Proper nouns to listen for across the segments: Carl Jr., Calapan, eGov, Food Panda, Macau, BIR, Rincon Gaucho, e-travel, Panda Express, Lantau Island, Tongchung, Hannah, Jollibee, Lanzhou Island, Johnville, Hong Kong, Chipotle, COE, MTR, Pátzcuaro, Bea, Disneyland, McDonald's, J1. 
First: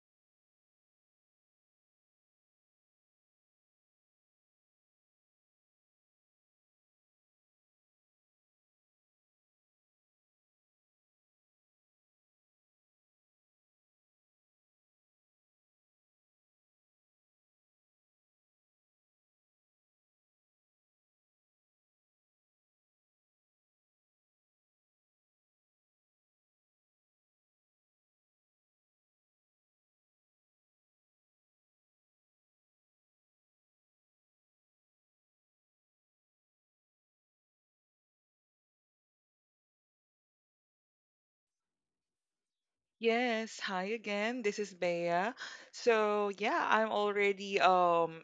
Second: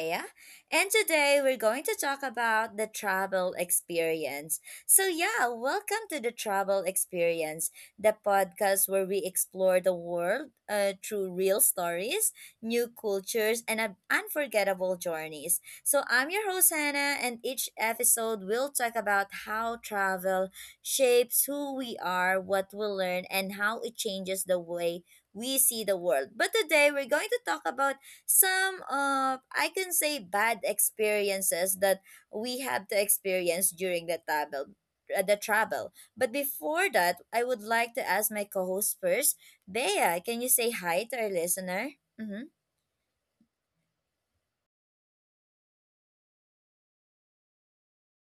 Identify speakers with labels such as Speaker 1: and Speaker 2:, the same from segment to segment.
Speaker 1: Bea. And today we're going to talk about the travel experience. So, yeah, welcome to the travel experience, the podcast where we explore the world through real stories, new cultures, and unforgettable journeys. So, I'm your host, Hannah, and each episode we'll talk about how travel shapes who we are, what we learn, and how it changes the way we see the world. But today we're going to talk about some of, I can say, bad experiences that we have to experience during the travel. But before that, I would like to ask my co-host first. Bea, can you say hi to our listener? Mhm.
Speaker 2: Yes, hi again. This is Bea. So, yeah, I'm already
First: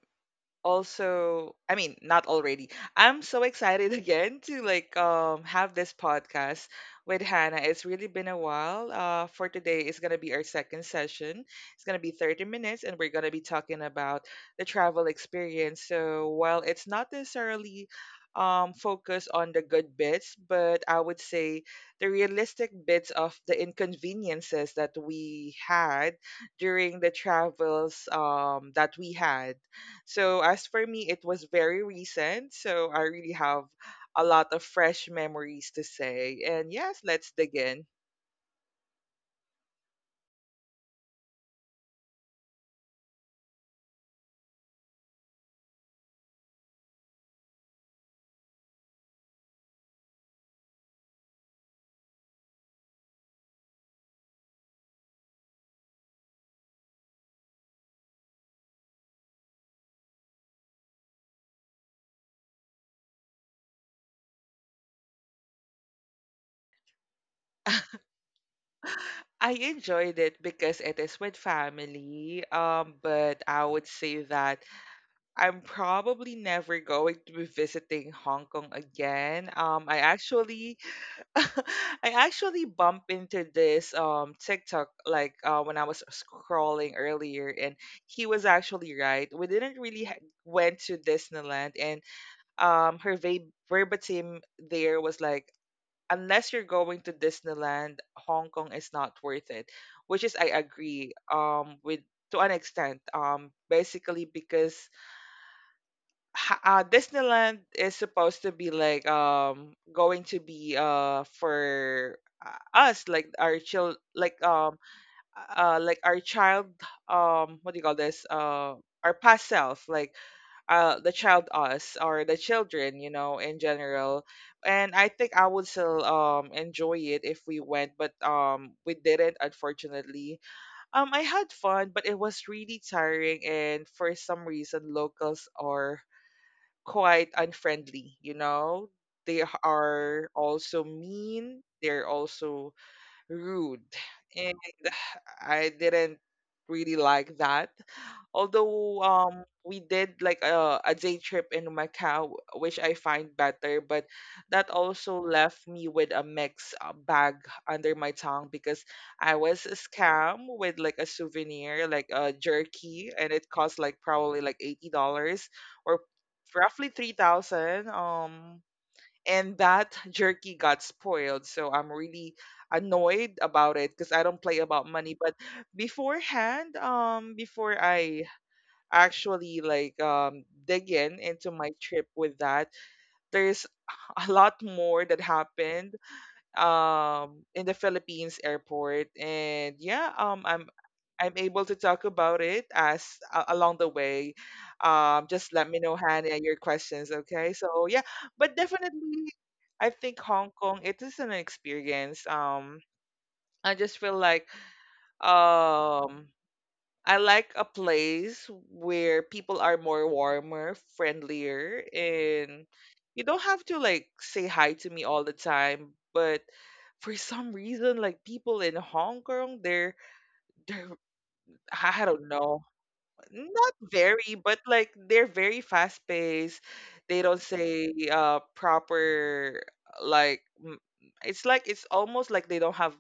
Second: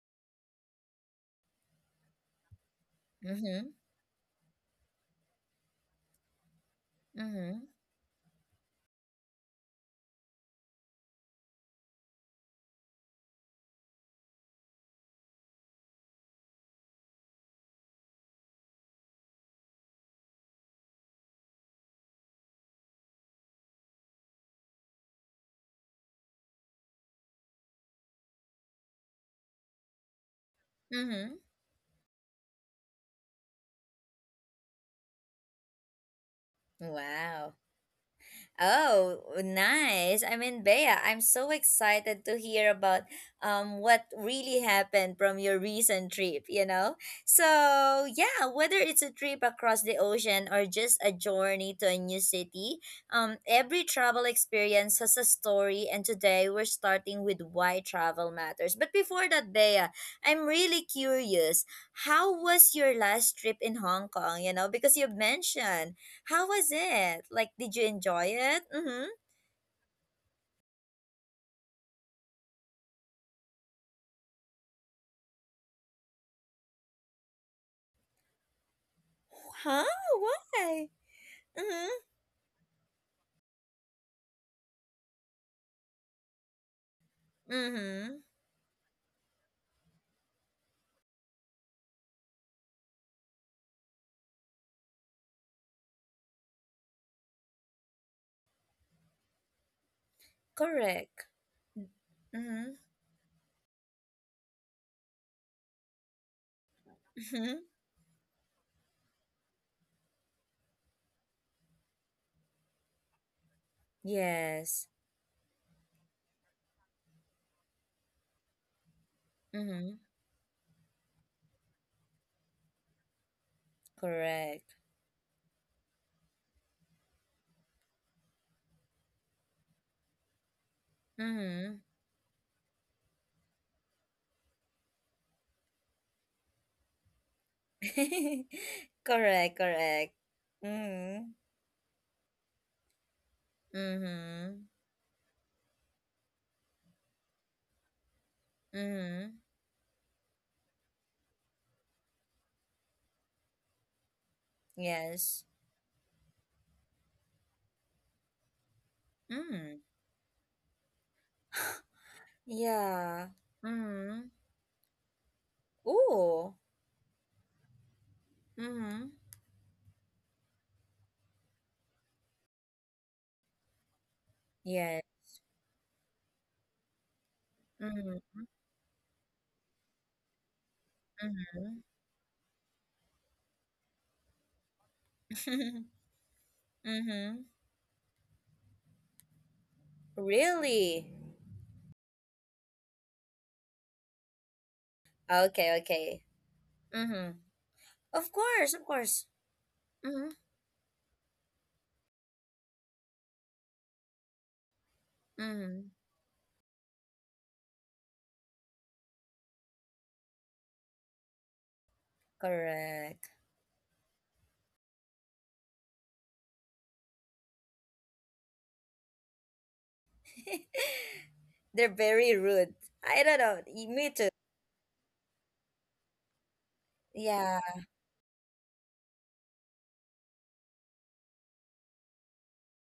Speaker 2: also I mean not already I'm so
Speaker 1: Mhm.
Speaker 2: excited again to like have this podcast with Hannah.
Speaker 1: Mhm.
Speaker 2: It's really been a while. For today is gonna be our second session. It's gonna be 30 minutes and we're gonna be talking about the travel experience. So while it's not necessarily focused on the good bits, but I would say the realistic bits of the inconveniences that we had during the travels that we had so as for me, it
Speaker 1: Mhm.
Speaker 2: was very recent. So I really have a lot of fresh memories to say. And yes, let's
Speaker 1: Wow.
Speaker 2: dig in.
Speaker 1: Oh, nice. I mean, Bea, I'm so excited to hear about what really happened from your recent trip, you know? So, yeah, whether it's a trip across the ocean or just a journey to a new city, every travel experience has a story, and today we're starting with why travel matters. But before that, Bea, I'm really curious. How was your last trip in Hong Kong, you know? Because you mentioned, how was it? Like, did you enjoy it? Mm-hmm.
Speaker 2: I enjoyed it because it is with family. But I would say that I'm probably never going to be visiting Hong Kong again.
Speaker 1: Huh?
Speaker 2: I actually
Speaker 1: Why? Mm-hmm.
Speaker 2: I actually bumped into this TikTok like, when I was scrolling earlier, and
Speaker 1: Mm-hmm.
Speaker 2: he was actually right. We didn't really ha- went to Disneyland, and verbatim, there was like, unless you're going to Disneyland, Hong Kong is not worth it, which is I agree
Speaker 1: Correct.
Speaker 2: with to an
Speaker 1: Mm-hmm.
Speaker 2: extent, basically because Disneyland
Speaker 1: Mm-hmm.
Speaker 2: is supposed to be like going to be for uh, us, like our child
Speaker 1: Yes.
Speaker 2: like our child, what do you call this, our past self,
Speaker 1: Mm-hmm.
Speaker 2: like the child us or the children, you know, in general.
Speaker 1: Correct.
Speaker 2: And I think I would still enjoy it if we went, but we didn't, unfortunately. I had
Speaker 1: Mm-hmm.
Speaker 2: fun, but it was really tiring, and for some reason locals are quite unfriendly, They
Speaker 1: Correct, correct.
Speaker 2: are also
Speaker 1: Mm-hmm.
Speaker 2: mean, they're also rude. And
Speaker 1: Mm-hmm.
Speaker 2: I didn't really like that, although
Speaker 1: Mm-hmm.
Speaker 2: we did like a day trip in Macau, which I find better, but that also
Speaker 1: Yes.
Speaker 2: left me with a mixed bag under my tongue because I was
Speaker 1: Mm.
Speaker 2: scammed with like a souvenir, like a jerky, and
Speaker 1: Yeah.
Speaker 2: it cost like
Speaker 1: Mm.
Speaker 2: probably like $80 or
Speaker 1: Ooh.
Speaker 2: roughly 3,000.
Speaker 1: Mm.
Speaker 2: And that jerky got spoiled, so I'm really annoyed about it because I don't play about
Speaker 1: Yeah.
Speaker 2: money. But beforehand, before
Speaker 1: Mm.
Speaker 2: I actually like dig in into my
Speaker 1: Mm.
Speaker 2: trip with that, there's a lot more that happened
Speaker 1: Mm.
Speaker 2: in the Philippines airport. And yeah,
Speaker 1: Really?
Speaker 2: I'm able to talk about it as, along the way. Just let
Speaker 1: Okay,
Speaker 2: me know,
Speaker 1: okay.
Speaker 2: Hannah, your questions,
Speaker 1: Mm-hmm.
Speaker 2: okay? So yeah,
Speaker 1: Of
Speaker 2: but
Speaker 1: course, of course.
Speaker 2: definitely I think
Speaker 1: Mm-hmm.
Speaker 2: Hong Kong, it is an experience. I just feel like
Speaker 1: Mm-hmm.
Speaker 2: um I like a place where people are more warmer, friendlier, and you
Speaker 1: Correct.
Speaker 2: don't have to like say hi to me all the time. But for some reason, like people in Hong Kong, they're
Speaker 1: They're
Speaker 2: I don't
Speaker 1: very
Speaker 2: know,
Speaker 1: rude. I don't know.
Speaker 2: not
Speaker 1: Me too.
Speaker 2: very, but like they're very fast paced. They don't
Speaker 1: Yeah.
Speaker 2: say proper like it's like it's almost like they don't have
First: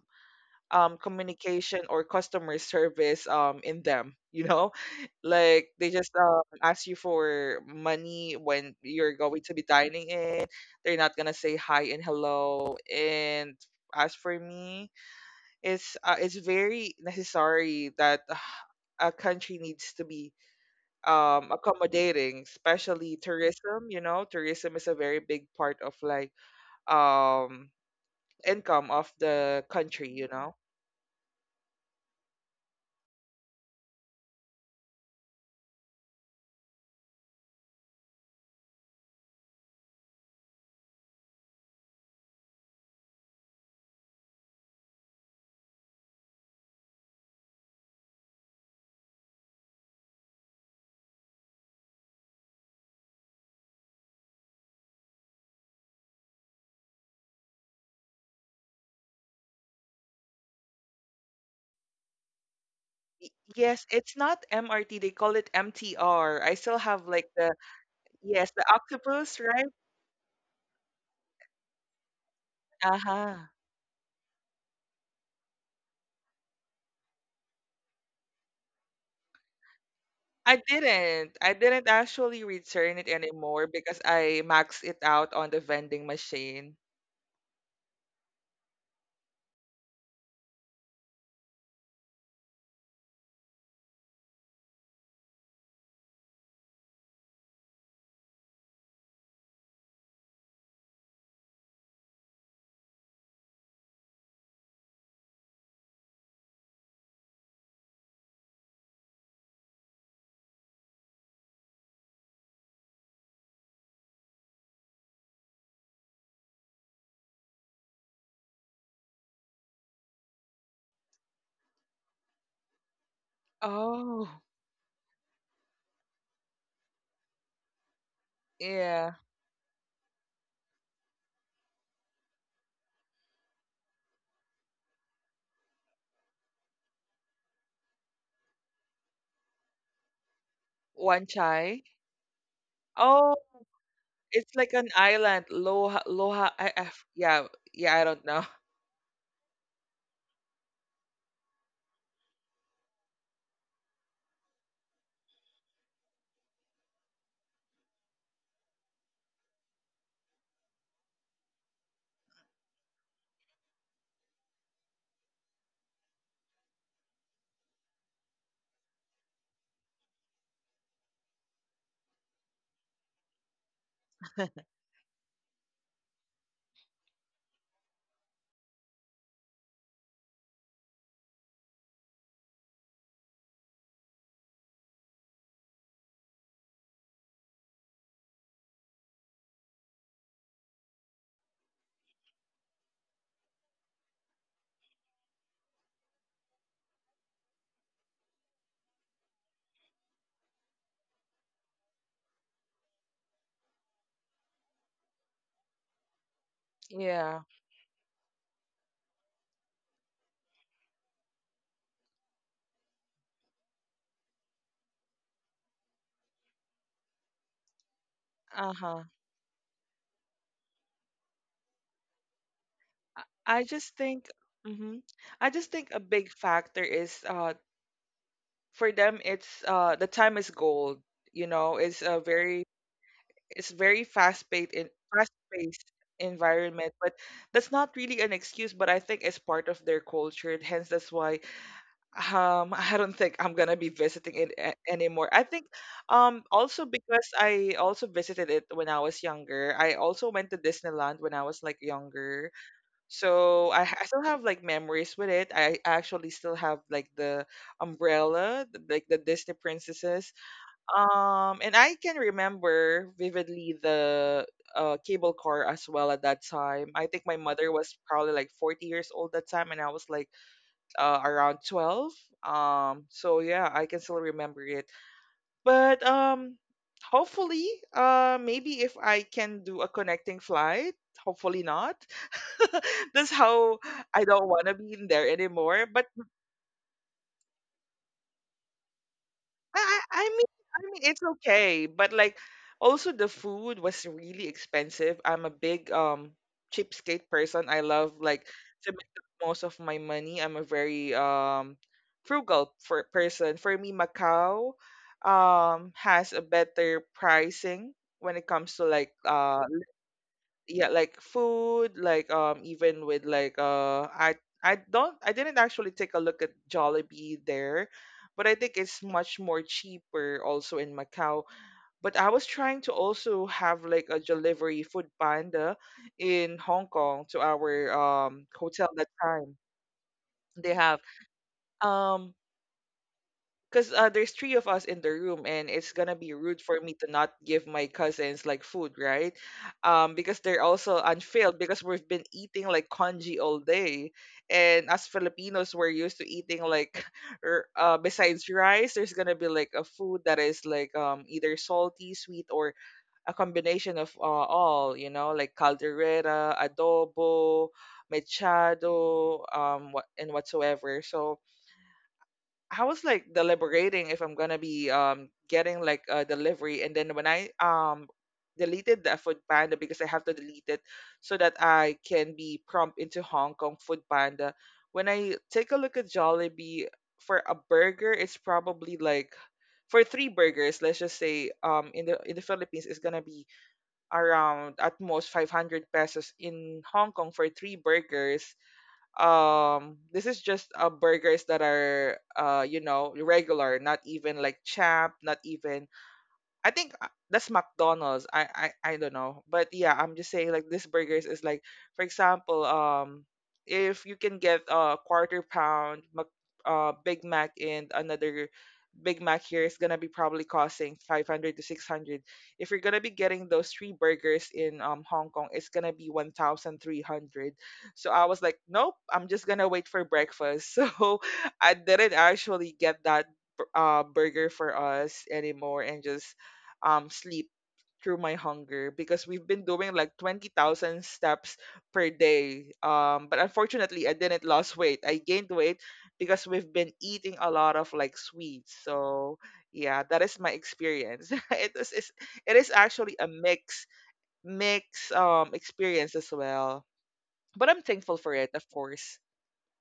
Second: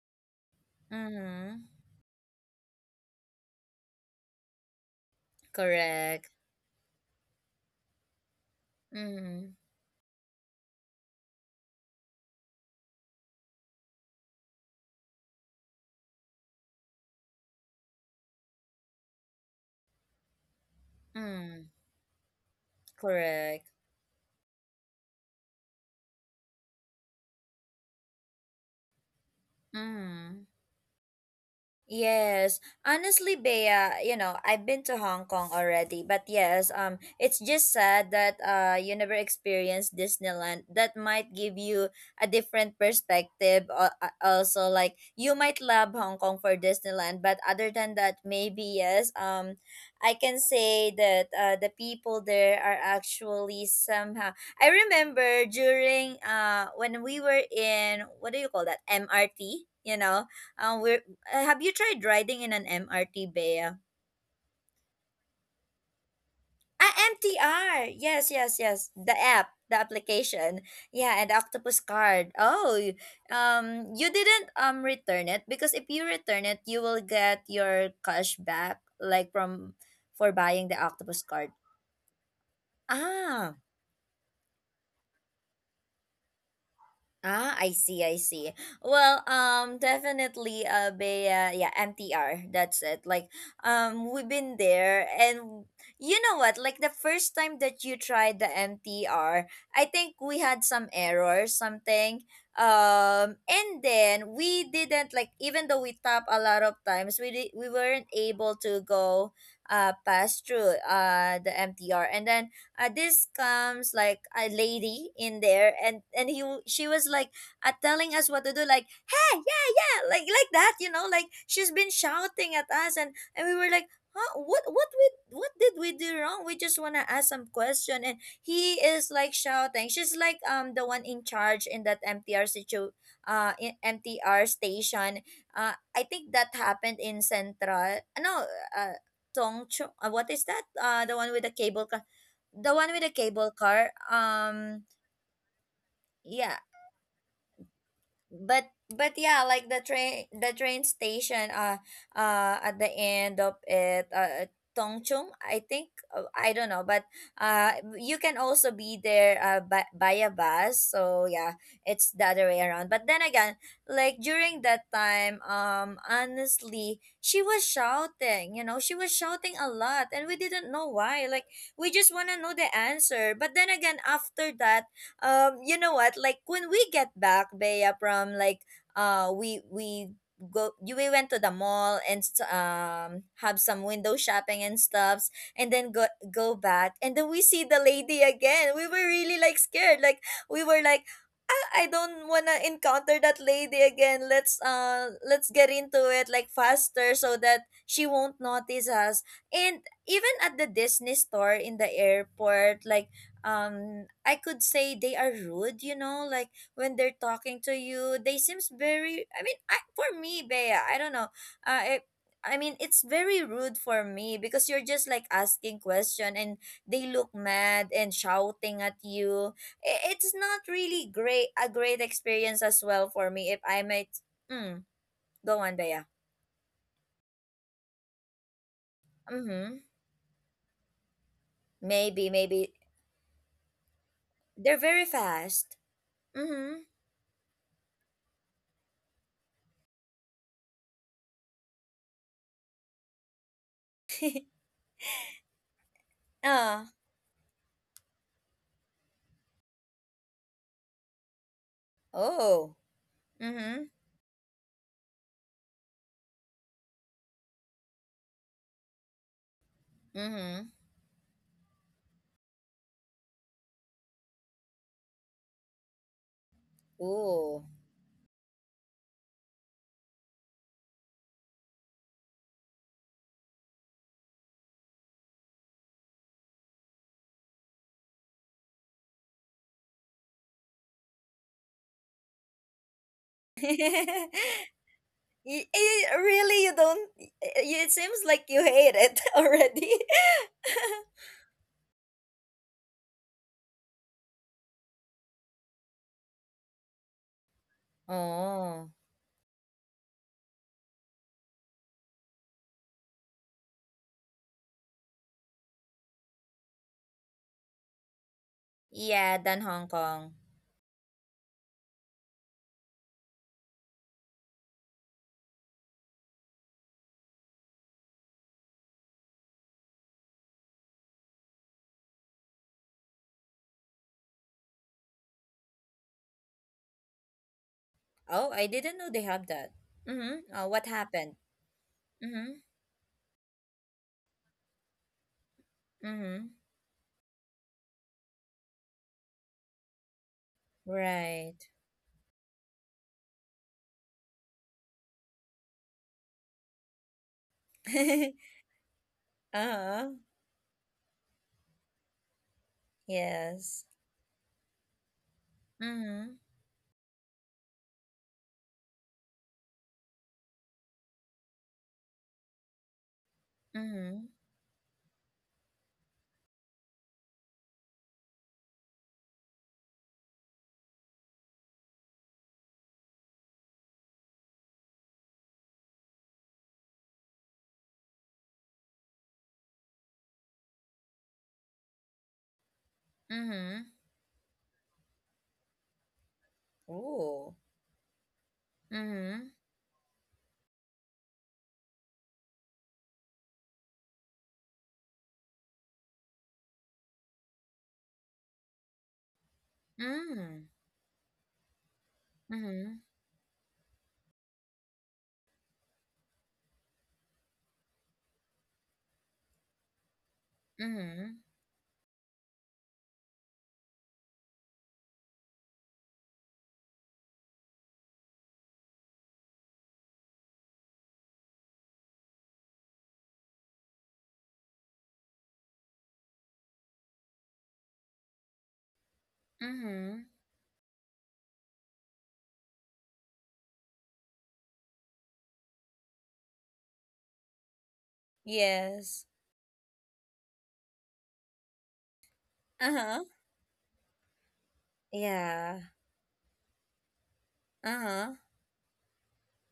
Speaker 1: Mm-hmm.
Speaker 2: communication or customer service, in them, you know. Like they just,
Speaker 1: Correct.
Speaker 2: ask you for money when you're going
Speaker 1: Mm-hmm.
Speaker 2: to be dining in. They're not gonna say hi and hello. And as for me, it's very necessary that a country needs to be
Speaker 1: Mm.
Speaker 2: accommodating, especially
Speaker 1: Correct.
Speaker 2: tourism. You know, tourism is a very big part of like um income of the country, you
Speaker 1: Mm-hmm.
Speaker 2: know.
Speaker 1: Yes. Honestly, Bea, you know, I've been to Hong Kong already, but yes, it's just sad that you never experienced Disneyland. That might give you a different perspective. Also, like, you might love Hong Kong for Disneyland, but other than that, maybe yes. I can say that the people there are actually somehow. I remember during, when we were in, what do you call that? MRT, you know? We Have you tried riding in an MRT,
Speaker 2: Y-
Speaker 1: Bea?
Speaker 2: Yes, it's not MRT. They call it MTR. I still
Speaker 1: Ah,
Speaker 2: have like the,
Speaker 1: MTR. Yes,
Speaker 2: yes,
Speaker 1: yes,
Speaker 2: the
Speaker 1: yes. The
Speaker 2: octopus,
Speaker 1: app,
Speaker 2: right?
Speaker 1: the application. Yeah, and the octopus card. Oh,
Speaker 2: Uh-huh.
Speaker 1: you didn't return it, because if you return it, you will get your cash back, like, from for
Speaker 2: I
Speaker 1: buying the octopus
Speaker 2: didn't. I
Speaker 1: card.
Speaker 2: didn't actually return it
Speaker 1: Ah.
Speaker 2: anymore because I maxed it out on the vending machine.
Speaker 1: Ah, I see, I see. Well, definitely, Bea, yeah, MTR, that's it. Like, we've been there, and you know what? Like, the first time that you tried the MTR, I think we had some error, something. And then we didn't, like, even though we tap a lot of times, we weren't able to go, pass through, the MTR. And then, this comes like a lady in there, and she was like, telling us what to do, like, hey, yeah, yeah, like that, you know, like, she's been shouting at us. And we were like,
Speaker 2: Oh,
Speaker 1: huh, what we what did we do wrong? We just want to ask some question, and he is
Speaker 2: yeah.
Speaker 1: like shouting. She's like the one in charge in that mtr situ in MTR station. I think that happened in Central. No, uh Tongchong, what is that? The one
Speaker 2: One
Speaker 1: with the cable
Speaker 2: chai.
Speaker 1: car, the one with the
Speaker 2: Oh,
Speaker 1: cable car
Speaker 2: it's like
Speaker 1: um
Speaker 2: an island. Loha, Loha.
Speaker 1: yeah.
Speaker 2: Yeah, yeah. I don't know.
Speaker 1: But yeah, like, the train station, at the end of it, Tongchung, I think. I don't know, but uh, you can also be there, by a bus. So, yeah, it's the other way around. But then again, like, during that time, honestly, she was shouting. You know, she was shouting a lot, and we didn't know why. Like, we just wanna know the answer. But then again, after that, you know what, like, when we get back, Bea, from, like, we go you we went to the mall, and have some window shopping and stuffs, and then go back. And then we see the lady again. We were really like scared, like, we were like, I don't wanna encounter that lady again. Let's get into it like faster, so that she won't notice us. And even at the Disney store in the airport, like, I could say they are rude. Like, when they're
Speaker 2: Yeah.
Speaker 1: talking to you, they seems very, I mean, for me, Bea, I don't know. uh, I, I mean, it's very rude for me, because you're just like asking question, and they look mad and shouting at
Speaker 2: Uh-huh.
Speaker 1: you. It's not really great, a great experience as well
Speaker 2: I
Speaker 1: for me, if
Speaker 2: I
Speaker 1: I
Speaker 2: just
Speaker 1: might.
Speaker 2: think,
Speaker 1: Mm,
Speaker 2: hmm I
Speaker 1: go
Speaker 2: just
Speaker 1: on,
Speaker 2: think a
Speaker 1: Bea.
Speaker 2: big factor is, for them it's,
Speaker 1: Mm-hmm.
Speaker 2: the time is gold. You know,
Speaker 1: Maybe, maybe.
Speaker 2: it's very fast paced
Speaker 1: They're
Speaker 2: in
Speaker 1: very
Speaker 2: fast
Speaker 1: fast.
Speaker 2: paced
Speaker 1: Mm-hmm.
Speaker 2: environment. But that's not really an excuse, but I think it's part of their culture, hence that's why, I don't think I'm gonna be visiting it anymore, I think.
Speaker 1: Ah.
Speaker 2: Also, because I also visited it when I was younger, I also went to Disneyland when I was like younger.
Speaker 1: Oh.
Speaker 2: So
Speaker 1: Mm-hmm.
Speaker 2: I still have like memories with it. I actually still have like the umbrella, like the Disney princesses.
Speaker 1: Mm-hmm.
Speaker 2: And I can remember vividly the, cable car as well at that time. I think my
Speaker 1: Oh.
Speaker 2: mother was probably like 40 years old that time, and I was like, around 12. So yeah, I can still remember it. But hopefully, maybe if I can do a connecting flight, hopefully not. That's how I don't want to be in there anymore. But
Speaker 1: Really, you don't. It seems like you hate it already.
Speaker 2: I mean, it's okay. But like, also the food was really expensive. I'm a big cheapskate person. I love like
Speaker 1: Oh.
Speaker 2: to make the most of my money. I'm a very frugal for person. For me, Macau has a better pricing when it comes to like
Speaker 1: Yeah, than Hong Kong.
Speaker 2: yeah, like food, like even with like I didn't actually take a look at Jollibee there, but I think it's much more cheaper also in Macau. But I was trying to also have like a delivery Food Panda in Hong Kong to our
Speaker 1: Oh, I
Speaker 2: hotel
Speaker 1: didn't
Speaker 2: that
Speaker 1: know they have
Speaker 2: time.
Speaker 1: that. Mm-hmm. Oh,
Speaker 2: They
Speaker 1: what
Speaker 2: have,
Speaker 1: happened?
Speaker 2: um
Speaker 1: Mm-hmm.
Speaker 2: because there's three of us in the room, and it's gonna be
Speaker 1: Mm-hmm.
Speaker 2: rude for me to not give my cousins like food, right? Because they're also unfilled
Speaker 1: Right.
Speaker 2: because we've been eating like congee all day, and as Filipinos, we're used to eating like, besides rice, there's gonna be like a
Speaker 1: Uh-huh.
Speaker 2: food that is like either salty, sweet, or a
Speaker 1: Yes.
Speaker 2: combination of all, you know, like
Speaker 1: Mm-hmm.
Speaker 2: caldereta, adobo, mechado, what and whatsoever. So I was like deliberating if
Speaker 1: Mm-hmm.
Speaker 2: I'm gonna be getting like a delivery, and then when I deleted that Food Panda because I have to delete it so that I can be prompt into Hong Kong Food Panda. When I take a look at Jollibee for a burger, it's probably like, for three burgers, let's just say in the Philippines, it's gonna be
Speaker 1: Mm-hmm.
Speaker 2: around at most 500 pesos. In Hong Kong for
Speaker 1: Oh.
Speaker 2: three burgers,
Speaker 1: Mm-hmm.
Speaker 2: this is just burgers that are, you know, regular, not even like champ, not even, I think, that's McDonald's. I don't know, but yeah, I'm just saying like
Speaker 1: Mm-hmm.
Speaker 2: this burgers is like, for example,
Speaker 1: Mm-hmm.
Speaker 2: if you can get a quarter pound Big Mac, and another Big Mac here is gonna be probably costing five
Speaker 1: Mm-hmm.
Speaker 2: hundred to 600. If you're gonna be getting those three burgers in Hong Kong, it's gonna be 1,300. So I was like, nope, I'm just gonna wait for breakfast. So I didn't actually get that burger for us anymore and just sleep through my hunger because we've been doing like
Speaker 1: Mm-hmm.
Speaker 2: 20,000 steps per day. But unfortunately, I didn't lose weight. I gained weight because we've been eating a lot of like sweets.
Speaker 1: Yes.
Speaker 2: So yeah, that is my experience. It is actually a
Speaker 1: Uh-huh.
Speaker 2: mix
Speaker 1: Yeah.
Speaker 2: experience as well. But I'm thankful for
Speaker 1: Uh-huh.
Speaker 2: it, of course.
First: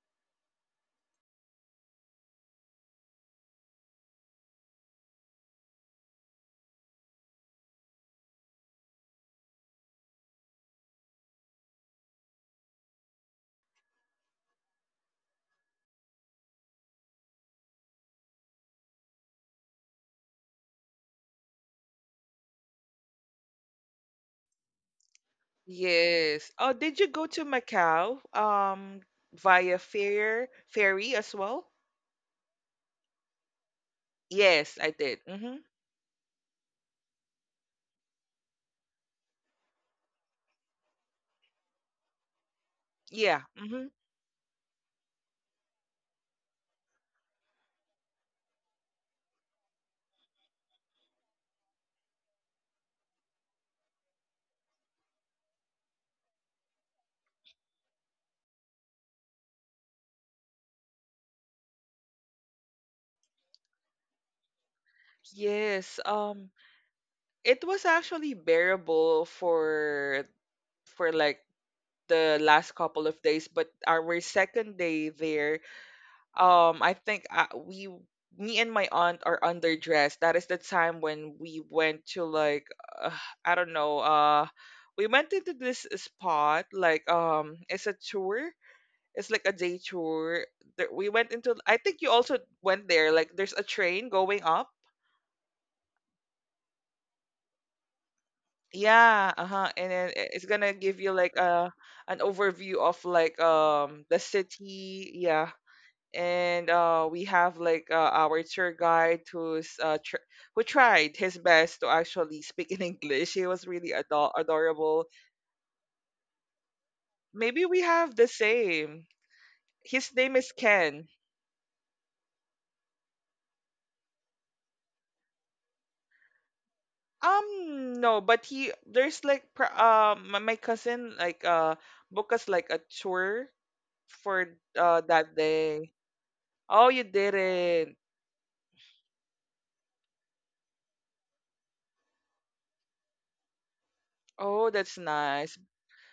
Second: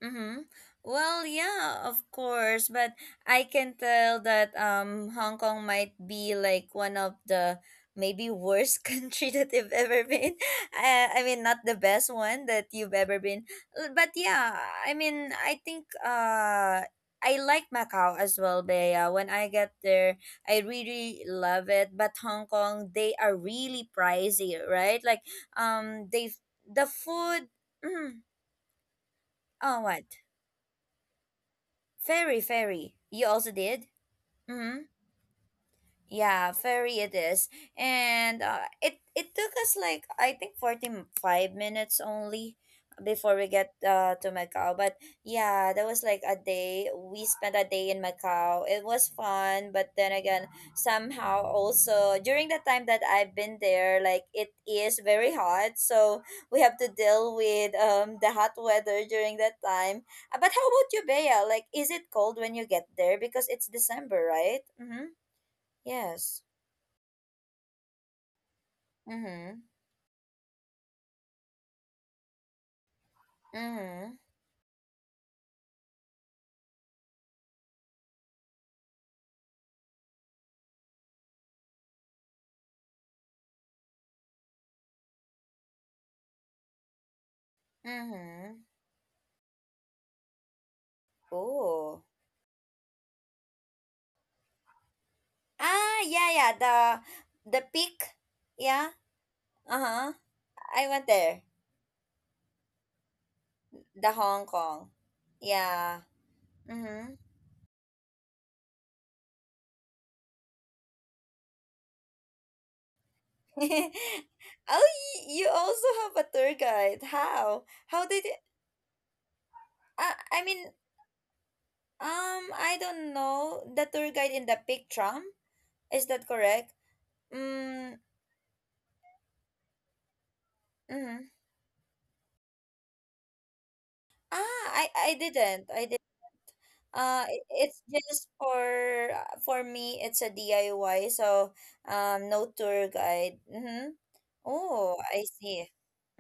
Speaker 1: Mm-hmm. Well, yeah, of course, but I can tell that Hong Kong might be like one of the, maybe, worst country that you've ever been. I mean, not the best one that you've ever been. But yeah, I mean, I think I like Macau as well, Bea. When I get there, I really love it. But Hong Kong, they are really pricey, right? Like, um, they
Speaker 2: Yes. Oh,
Speaker 1: the
Speaker 2: did you go to
Speaker 1: food. Mm,
Speaker 2: Macau
Speaker 1: oh,
Speaker 2: via
Speaker 1: what?
Speaker 2: fair ferry as well?
Speaker 1: Fairy, fairy. You also did?
Speaker 2: Yes,
Speaker 1: Mm,
Speaker 2: I did. Hmm.
Speaker 1: yeah, very it is. And it took us, like, I think, 45 minutes only before
Speaker 2: Yeah.
Speaker 1: we get,
Speaker 2: Hmm.
Speaker 1: to Macau. But yeah, that was like a day. We spent a day in Macau. It was fun, but then again, somehow also during the time that I've been there, like, it is very hot. So we have to deal with the hot weather during that time. But how about you, Bea? Like, is it cold when you get there, because it's December, right? Mhm.
Speaker 2: Yes.
Speaker 1: Yes.
Speaker 2: It was actually bearable
Speaker 1: Mm-hmm.
Speaker 2: for, like, the last couple of days, but our
Speaker 1: Mm-hmm.
Speaker 2: second day there, I think me and my aunt are underdressed. That is the time when we went to like, uh, I don't know, we went into this spot, like, it's a tour.
Speaker 1: Mm-hmm.
Speaker 2: It's like a day tour. There, we went into. I
Speaker 1: Oh.
Speaker 2: think you also went there. Like, there's a train going up.
Speaker 1: Ah, yeah, yeah. The peak. Yeah.
Speaker 2: Yeah, uh-huh. And
Speaker 1: Uh-huh.
Speaker 2: then it's gonna
Speaker 1: I went
Speaker 2: give you like
Speaker 1: there.
Speaker 2: an overview of like
Speaker 1: The
Speaker 2: the
Speaker 1: Hong Kong.
Speaker 2: city, yeah.
Speaker 1: Yeah.
Speaker 2: And
Speaker 1: Mm-hmm.
Speaker 2: we have like our tour guide who tried his best to actually speak in English. He
Speaker 1: Oh,
Speaker 2: was really adorable.
Speaker 1: you also have a tour guide. How?
Speaker 2: Maybe we
Speaker 1: How
Speaker 2: have
Speaker 1: did
Speaker 2: the
Speaker 1: it?
Speaker 2: same. His name
Speaker 1: I
Speaker 2: is
Speaker 1: mean,
Speaker 2: Ken.
Speaker 1: I don't know. The tour guide in the peak tram. Is that correct? Mm.
Speaker 2: No, but he there's like my cousin
Speaker 1: Mm-hmm.
Speaker 2: like booked us like a tour for
Speaker 1: Ah, I I
Speaker 2: that
Speaker 1: didn't. I
Speaker 2: day.
Speaker 1: did.
Speaker 2: Oh, you
Speaker 1: It's
Speaker 2: didn't.
Speaker 1: just for me. It's a DIY, so, no tour guide. Mm-hmm.
Speaker 2: Oh,
Speaker 1: Oh,
Speaker 2: that's
Speaker 1: I
Speaker 2: nice.
Speaker 1: see.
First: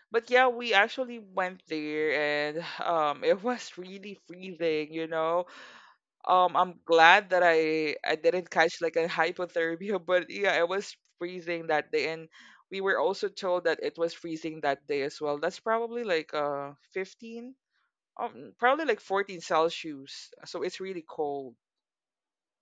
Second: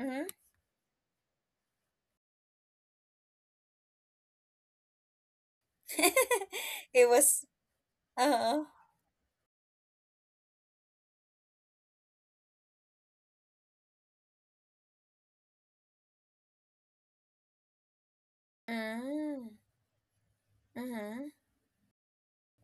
Speaker 1: Mm-hmm.
Speaker 2: But yeah, we actually went there and it was really freezing, you know. Um, I'm
Speaker 1: It
Speaker 2: glad that
Speaker 1: was.
Speaker 2: I didn't
Speaker 1: Uh-huh.
Speaker 2: catch like a hypothermia, but yeah, it was freezing that day, and we were also told that it was freezing that day as well. That's probably like 15, probably like 14
Speaker 1: Mm.
Speaker 2: Celsius. So it's really
Speaker 1: Mm-hmm.
Speaker 2: cold.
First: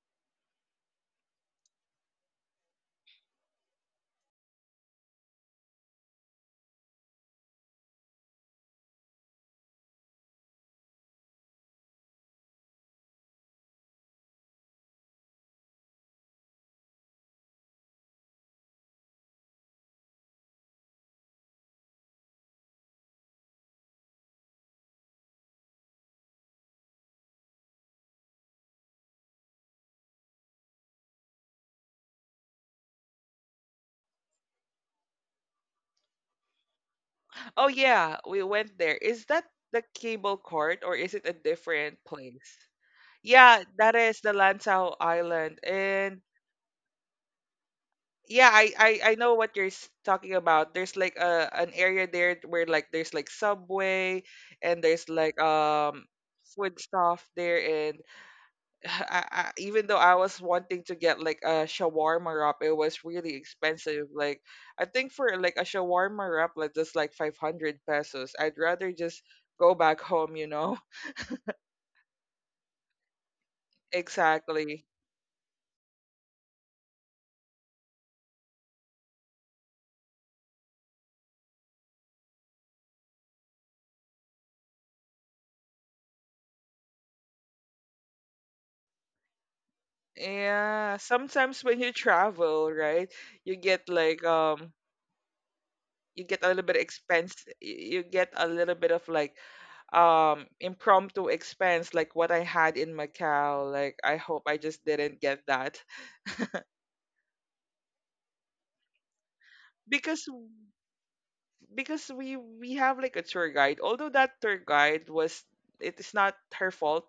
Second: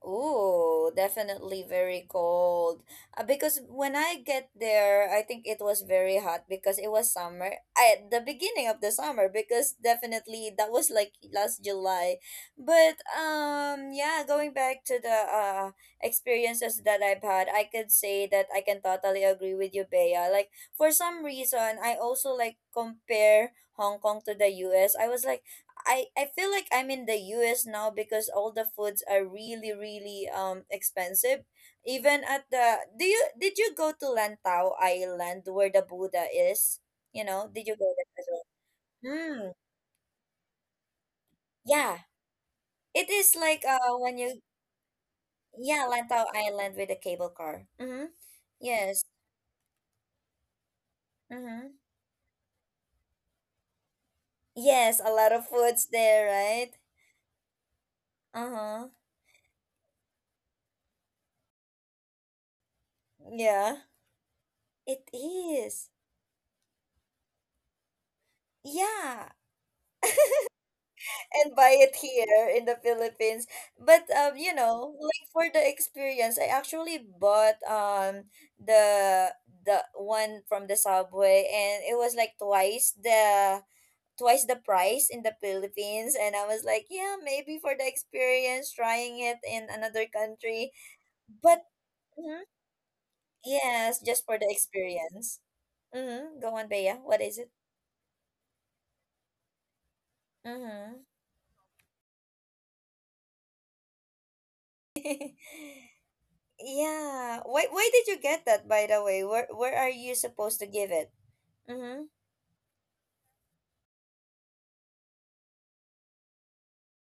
Speaker 1: Oh, definitely very cold. Because when I get there, I think it was very hot because it was summer. I The beginning of the summer, because definitely that was like last July. But yeah, going back to the experiences that I've had, I could say that I can totally agree with you, Bea. Like, for some reason, I also like compare Hong Kong to the U.S. I was like, I feel like I'm in the US now, because all the foods are really, really expensive. Even at the do you Did you go to Lantau Island where the Buddha is? You know,
Speaker 2: Oh
Speaker 1: did you go there
Speaker 2: yeah,
Speaker 1: as
Speaker 2: we
Speaker 1: well?
Speaker 2: went there. Is that
Speaker 1: Mm,
Speaker 2: the cable court or is it a
Speaker 1: yeah.
Speaker 2: different place?
Speaker 1: It is like,
Speaker 2: Yeah, that
Speaker 1: when
Speaker 2: is the
Speaker 1: you,
Speaker 2: Lanzhou Island.
Speaker 1: yeah,
Speaker 2: And
Speaker 1: Lantau Island with the cable car. Mm-hmm.
Speaker 2: yeah, I, I,
Speaker 1: Yes.
Speaker 2: I know what you're talking about. There's like a an
Speaker 1: Mm-hmm.
Speaker 2: area there where like there's like Subway and
Speaker 1: Yes,
Speaker 2: there's
Speaker 1: a lot
Speaker 2: like
Speaker 1: of foods there, right?
Speaker 2: food stuff there and
Speaker 1: Uh-huh.
Speaker 2: even though I was wanting to get like a shawarma wrap, it was really
Speaker 1: Yeah.
Speaker 2: expensive. Like I
Speaker 1: It
Speaker 2: think for like a
Speaker 1: is.
Speaker 2: shawarma wrap like just like 500 pesos. I'd rather just
Speaker 1: Yeah.
Speaker 2: go back home, you know.
Speaker 1: And buy it here in the Philippines. But you
Speaker 2: Exactly.
Speaker 1: know, like, for the experience, I actually bought the the one from the subway, and it was like twice the price in the Philippines, and I was like, yeah, maybe for the experience, trying it in another country.
Speaker 2: Yeah, sometimes
Speaker 1: But,
Speaker 2: when you
Speaker 1: mhm,
Speaker 2: travel, right, you get
Speaker 1: yes,
Speaker 2: like
Speaker 1: just for the
Speaker 2: um
Speaker 1: experience.
Speaker 2: you get
Speaker 1: Mm-hmm.
Speaker 2: a
Speaker 1: Go
Speaker 2: little
Speaker 1: on,
Speaker 2: bit
Speaker 1: Bea. What is it?
Speaker 2: you get a little bit of like
Speaker 1: Mm-hmm.
Speaker 2: impromptu expense like what I had in Macau. Like I hope I just didn't get that.
Speaker 1: Yeah. Why did you get that, by the way? Where are you
Speaker 2: Because
Speaker 1: supposed to give it?
Speaker 2: because
Speaker 1: Mm-hmm.
Speaker 2: we have like a tour guide. Although that tour guide was, it is not her fault,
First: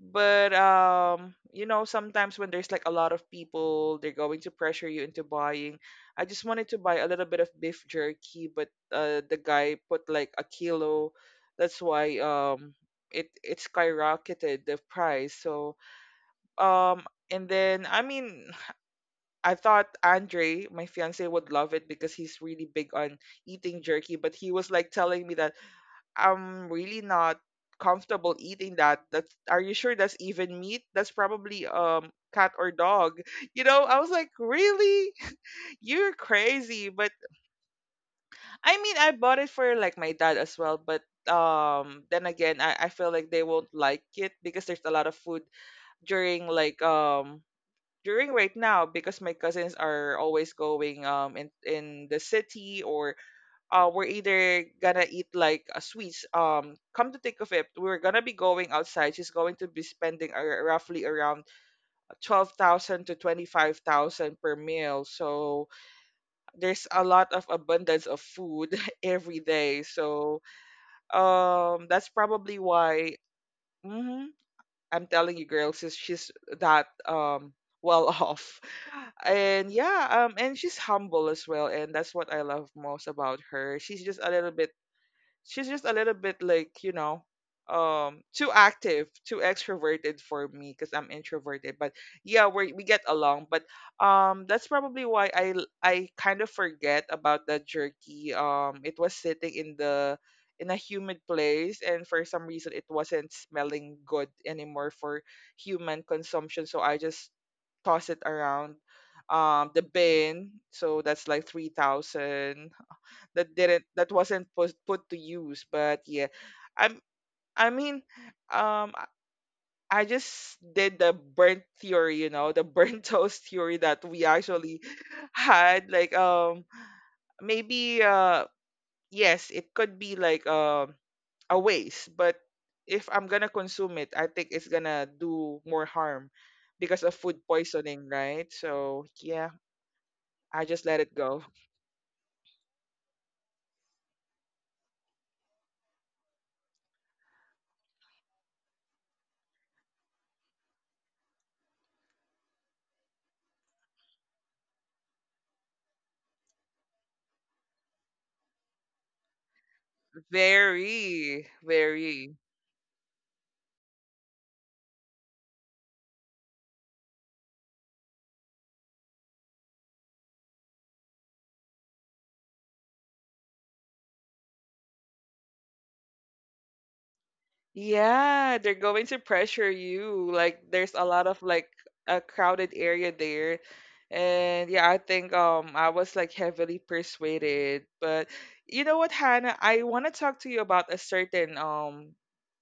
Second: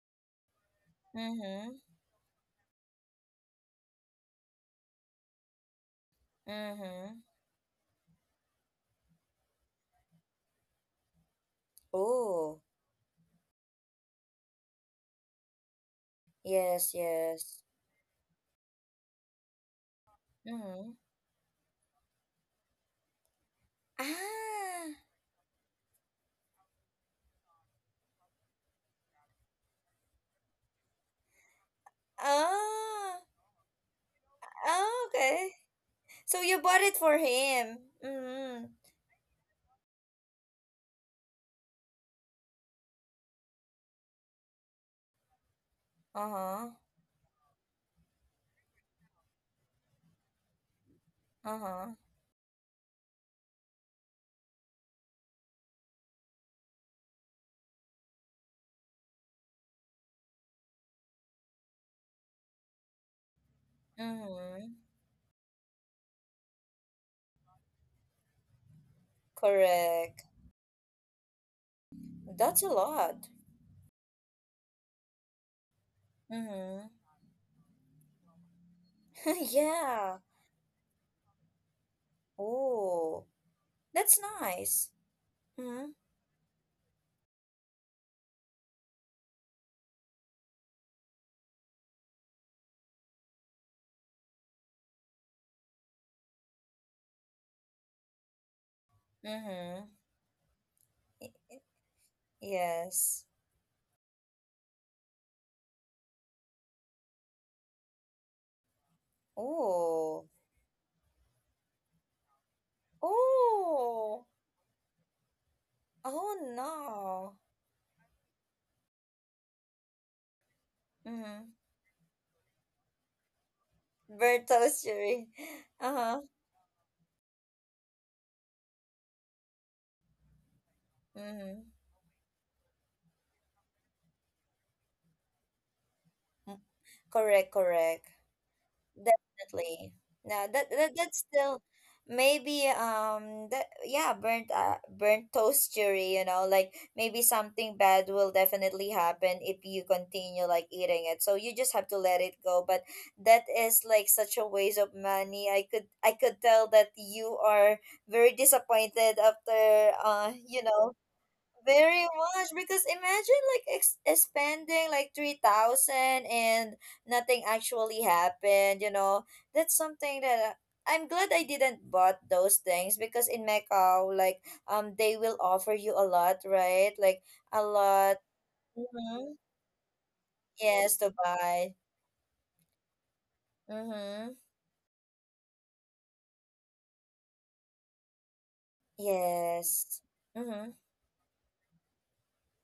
Speaker 2: but you
Speaker 1: Mm-hmm.
Speaker 2: know, sometimes when there's like a lot of people, they're going to pressure you into buying. I just wanted to buy a
Speaker 1: Mm-hmm.
Speaker 2: little bit of beef jerky, but the guy put like a kilo. That's why
Speaker 1: Oh.
Speaker 2: it it skyrocketed the price. So
Speaker 1: Yes,
Speaker 2: um and
Speaker 1: yes.
Speaker 2: then I mean, I thought Andre, my
Speaker 1: Mm-hmm.
Speaker 2: fiance, would love it because he's really big on eating jerky, but he was like
Speaker 1: Ah.
Speaker 2: telling me that, "I'm really not comfortable eating that. That's, are you sure that's even meat? That's probably cat or dog."
Speaker 1: Oh.
Speaker 2: You know, I was like, "Really?
Speaker 1: Oh, okay.
Speaker 2: You're
Speaker 1: So you bought
Speaker 2: crazy."
Speaker 1: it
Speaker 2: But
Speaker 1: for him. Mm-hmm.
Speaker 2: I mean, I bought it for like my dad as well, but then again, I feel like they won't like it because there's a lot of food during
Speaker 1: Uh-huh.
Speaker 2: like during right now, because my cousins are always going in
Speaker 1: Uh-huh.
Speaker 2: in the city. Or we're either gonna eat like a sweets. Come to think of it, we're gonna be going outside. She's going to be spending roughly around 12,000 to 25,000 per
Speaker 1: Mm-hmm.
Speaker 2: meal. So there's a lot of abundance of food every day.
Speaker 1: Correct.
Speaker 2: So that's probably
Speaker 1: That's a
Speaker 2: why.
Speaker 1: lot.
Speaker 2: Mhm, I'm telling you, girls, is she's, that,
Speaker 1: Mm-hmm.
Speaker 2: well off. And
Speaker 1: Yeah.
Speaker 2: yeah, and she's humble as well, and that's what I love most
Speaker 1: Oh.
Speaker 2: about her. She's just
Speaker 1: That's
Speaker 2: a little bit,
Speaker 1: nice.
Speaker 2: she's just a
Speaker 1: Mm-hmm.
Speaker 2: little bit like, too active, too extroverted for me because I'm introverted. But yeah, we get along. But that's probably why I kind of forget about the jerky. It was sitting in
Speaker 1: Mm-hmm.
Speaker 2: the, in a humid place, and for some reason it
Speaker 1: Yes.
Speaker 2: wasn't smelling good anymore for human consumption. So I just toss it around the
Speaker 1: Oh,
Speaker 2: bin. So that's like 3000 that didn't, that
Speaker 1: oh,
Speaker 2: wasn't put to use. But yeah,
Speaker 1: oh
Speaker 2: I'm,
Speaker 1: no.
Speaker 2: I mean, um i I just did the
Speaker 1: Mm-hmm.
Speaker 2: burnt theory, you know, the burnt toast theory that we
Speaker 1: Bird
Speaker 2: actually
Speaker 1: toastery.
Speaker 2: had. Like
Speaker 1: Uh-huh.
Speaker 2: maybe yes, it could be like a
Speaker 1: Mm-hmm.
Speaker 2: waste, but if I'm gonna consume it, I think it's gonna do more harm
Speaker 1: Mm-hmm.
Speaker 2: because of food
Speaker 1: Correct, correct.
Speaker 2: poisoning, right? So yeah,
Speaker 1: Definitely. No,
Speaker 2: I
Speaker 1: that,
Speaker 2: just
Speaker 1: that
Speaker 2: let it
Speaker 1: that's
Speaker 2: go.
Speaker 1: still, maybe, that yeah burnt toast jury, you know, like, maybe something bad will definitely happen if you continue like eating it, so you just have to let it go. But that is like such a waste of money. I could tell that you are very disappointed, after
Speaker 2: very
Speaker 1: very
Speaker 2: very
Speaker 1: much, because imagine, like, spending like 3,000, and nothing actually happened, you know. That's something that, I'm glad I didn't bought those things, because in Macau, like, they will offer you a lot, right? Like, a lot.
Speaker 2: Yeah, they're going to
Speaker 1: Mm-hmm.
Speaker 2: pressure you. Like there's
Speaker 1: Yes,
Speaker 2: a
Speaker 1: to
Speaker 2: lot of like
Speaker 1: buy.
Speaker 2: a crowded area there.
Speaker 1: Mhm.
Speaker 2: And yeah, I think I was like heavily persuaded. But you know what, Hannah, I
Speaker 1: Yes.
Speaker 2: want to talk to you
Speaker 1: Mhm.
Speaker 2: about a certain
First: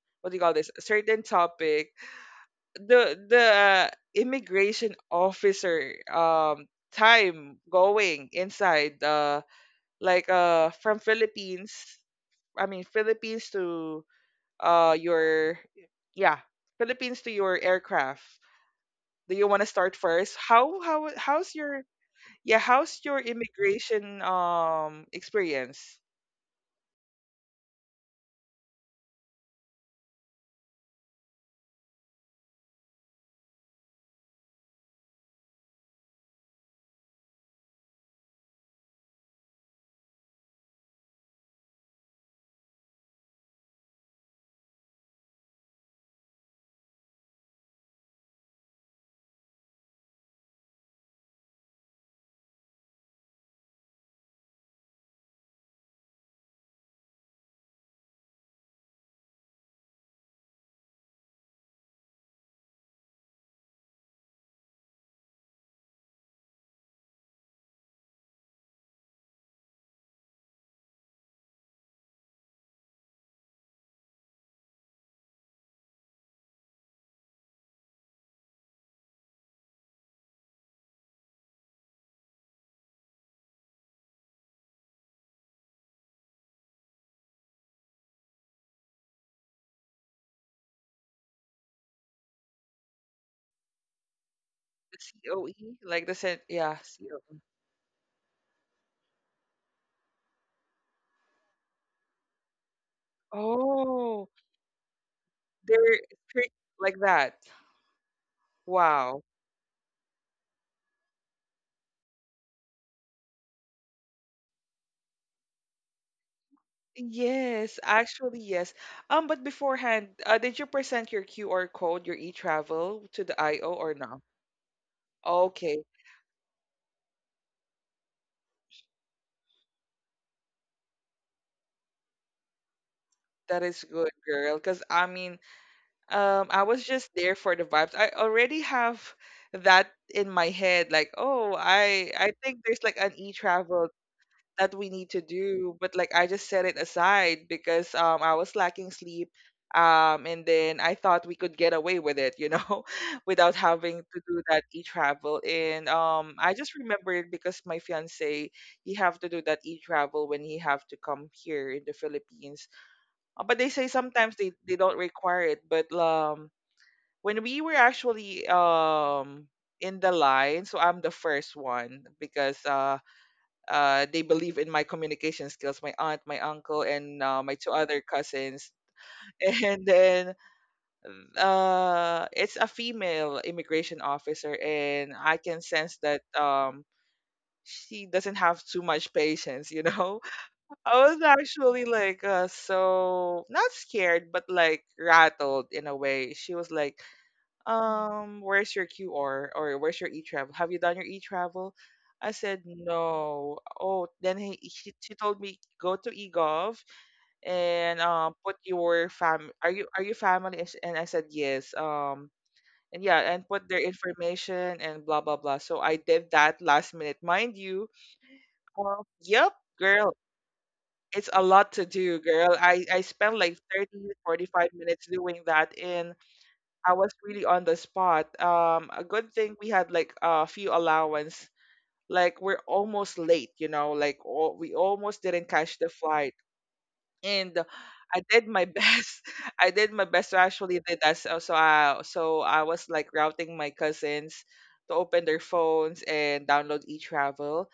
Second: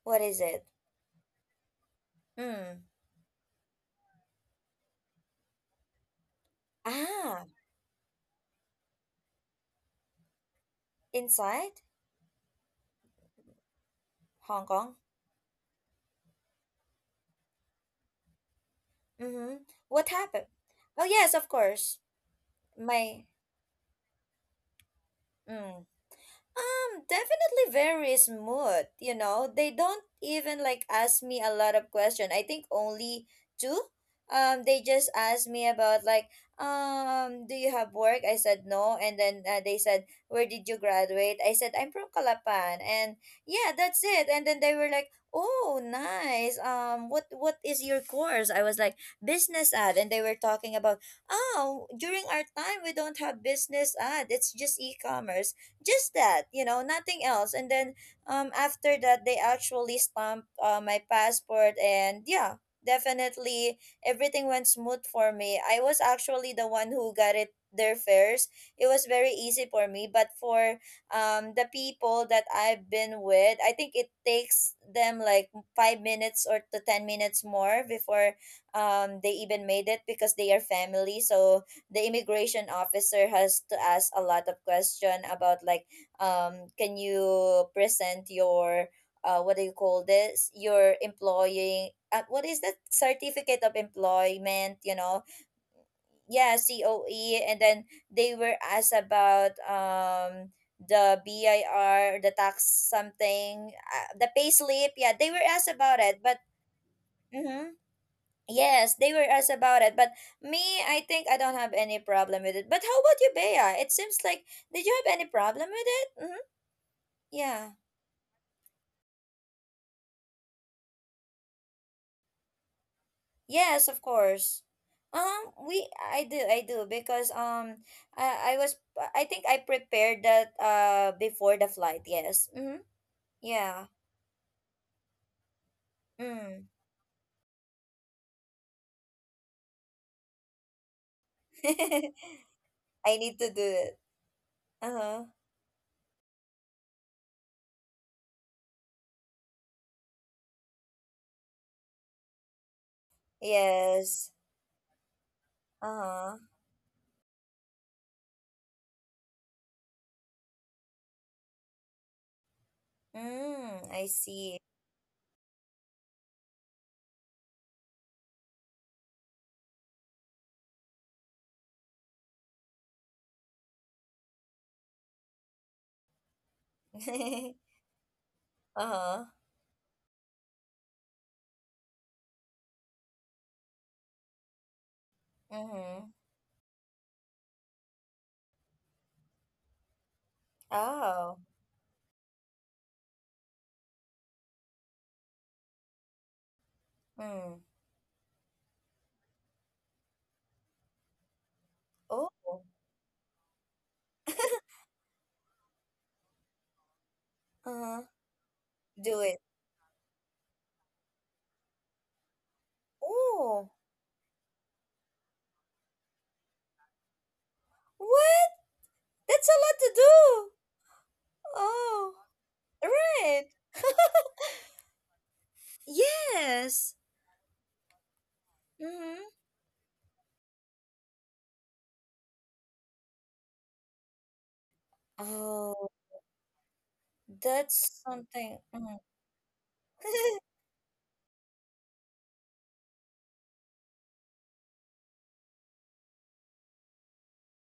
Speaker 1: What
Speaker 2: what do
Speaker 1: is
Speaker 2: you call
Speaker 1: it?
Speaker 2: this? A certain topic.
Speaker 1: Mm.
Speaker 2: The immigration officer
Speaker 1: Ah,
Speaker 2: time going inside from Philippines,
Speaker 1: inside
Speaker 2: I mean Philippines to
Speaker 1: Hong Kong.
Speaker 2: your yeah Philippines to your aircraft. Do you want
Speaker 1: Mhm.
Speaker 2: to start
Speaker 1: What
Speaker 2: first?
Speaker 1: happened?
Speaker 2: How
Speaker 1: Oh
Speaker 2: how
Speaker 1: yes, of
Speaker 2: how's your
Speaker 1: course.
Speaker 2: yeah how's your
Speaker 1: My.
Speaker 2: immigration
Speaker 1: Mm.
Speaker 2: experience?
Speaker 1: Definitely very smooth. You know, they don't even like ask me a lot of question. I think only two. They just asked me about, like, do you have work? I said no, and then they said, where did you graduate? I said I'm from Calapan, and yeah, that's it. And then they were like, oh, nice. What is your course? I was like business ad, and they were talking about, oh, during our time we don't have business ad. It's just e-commerce, just that, you know, nothing else. And then after that they actually stamped my passport. And yeah, definitely everything went smooth for me. I was actually the one who got it their fares. It was very easy for me, but for the people that I've been with, I think it takes them like 5 minutes or to 10 minutes more before they even made it, because they are family. So the immigration officer has to ask a lot of question about like, can you present your what do you call this your employing what is that, certificate of employment,
Speaker 2: The
Speaker 1: you know.
Speaker 2: COE, like the
Speaker 1: Yeah,
Speaker 2: COE.
Speaker 1: COE. And then they were asked about the BIR, the tax something,
Speaker 2: Oh,
Speaker 1: the pay slip. Yeah, they were asked
Speaker 2: they're
Speaker 1: about it, but
Speaker 2: strict like that.
Speaker 1: mhm, yes, they
Speaker 2: Wow.
Speaker 1: were asked about it. But me, I think I don't have any problem with it. But how about you, Bea? It seems like, did you have any problem with it? Mm-hmm.
Speaker 2: Yes,
Speaker 1: Yeah.
Speaker 2: actually yes. But beforehand, did you present your QR code, your e-travel to the IO
Speaker 1: Yes,
Speaker 2: or
Speaker 1: of
Speaker 2: no?
Speaker 1: course.
Speaker 2: Okay,
Speaker 1: We I do because I was, I think, I prepared that before the flight. Yes. Mm-hmm.
Speaker 2: that is
Speaker 1: Yeah.
Speaker 2: good, girl. Because I mean, I
Speaker 1: Mm.
Speaker 2: was just there for the vibes. I already have that in my head, like, oh, I think there's like an
Speaker 1: I need to do
Speaker 2: e-travel
Speaker 1: it.
Speaker 2: that we
Speaker 1: Uh
Speaker 2: need to
Speaker 1: huh.
Speaker 2: do, but like I just set it aside because I was lacking sleep. And then I thought we could get away with it, you know, without having to
Speaker 1: Yes.
Speaker 2: do that e-travel. And
Speaker 1: Uh huh.
Speaker 2: I just remembered because my fiance, he have to do that e-travel when he have to come here in the Philippines. But they say
Speaker 1: Mm. I
Speaker 2: sometimes they,
Speaker 1: see.
Speaker 2: they don't require it. But when we were actually in the line, so I'm the first one because they believe in my communication skills, my aunt, my uncle, and my two other cousins.
Speaker 1: uh huh.
Speaker 2: And then it's a female immigration officer, and I can sense
Speaker 1: Mm-hmm.
Speaker 2: that she doesn't have too much patience, you know. I was
Speaker 1: Oh.
Speaker 2: actually like so not scared but like rattled in a way. She was like,
Speaker 1: Hmm.
Speaker 2: "Where's your QR, or where's your e-travel? Have you done your e-travel?"
Speaker 1: Oh.
Speaker 2: I said, "No." Oh, then she told me, "Go to eGov and
Speaker 1: Uh-huh.
Speaker 2: put your
Speaker 1: Do it.
Speaker 2: fam are you, are you family?" And I said, "Yes." Um, and yeah, and put
Speaker 1: Oh.
Speaker 2: their information and blah blah blah. So I did that last minute, mind you.
Speaker 1: What? That's
Speaker 2: Yep,
Speaker 1: a lot to
Speaker 2: girl,
Speaker 1: do.
Speaker 2: it's a lot to
Speaker 1: Oh.
Speaker 2: do, girl. I spent
Speaker 1: Right.
Speaker 2: like thirty forty five minutes doing that, and I
Speaker 1: Yes.
Speaker 2: was really on the spot. A
Speaker 1: Mm-hmm.
Speaker 2: good thing we had like a few allowance. Like we're almost late, you know, like we almost didn't catch the
Speaker 1: Oh,
Speaker 2: flight. And
Speaker 1: that's
Speaker 2: I did
Speaker 1: something.
Speaker 2: my
Speaker 1: Mm.
Speaker 2: best. I did my best to actually did that. So, so I was like routing my cousins to open their phones and download e-travel.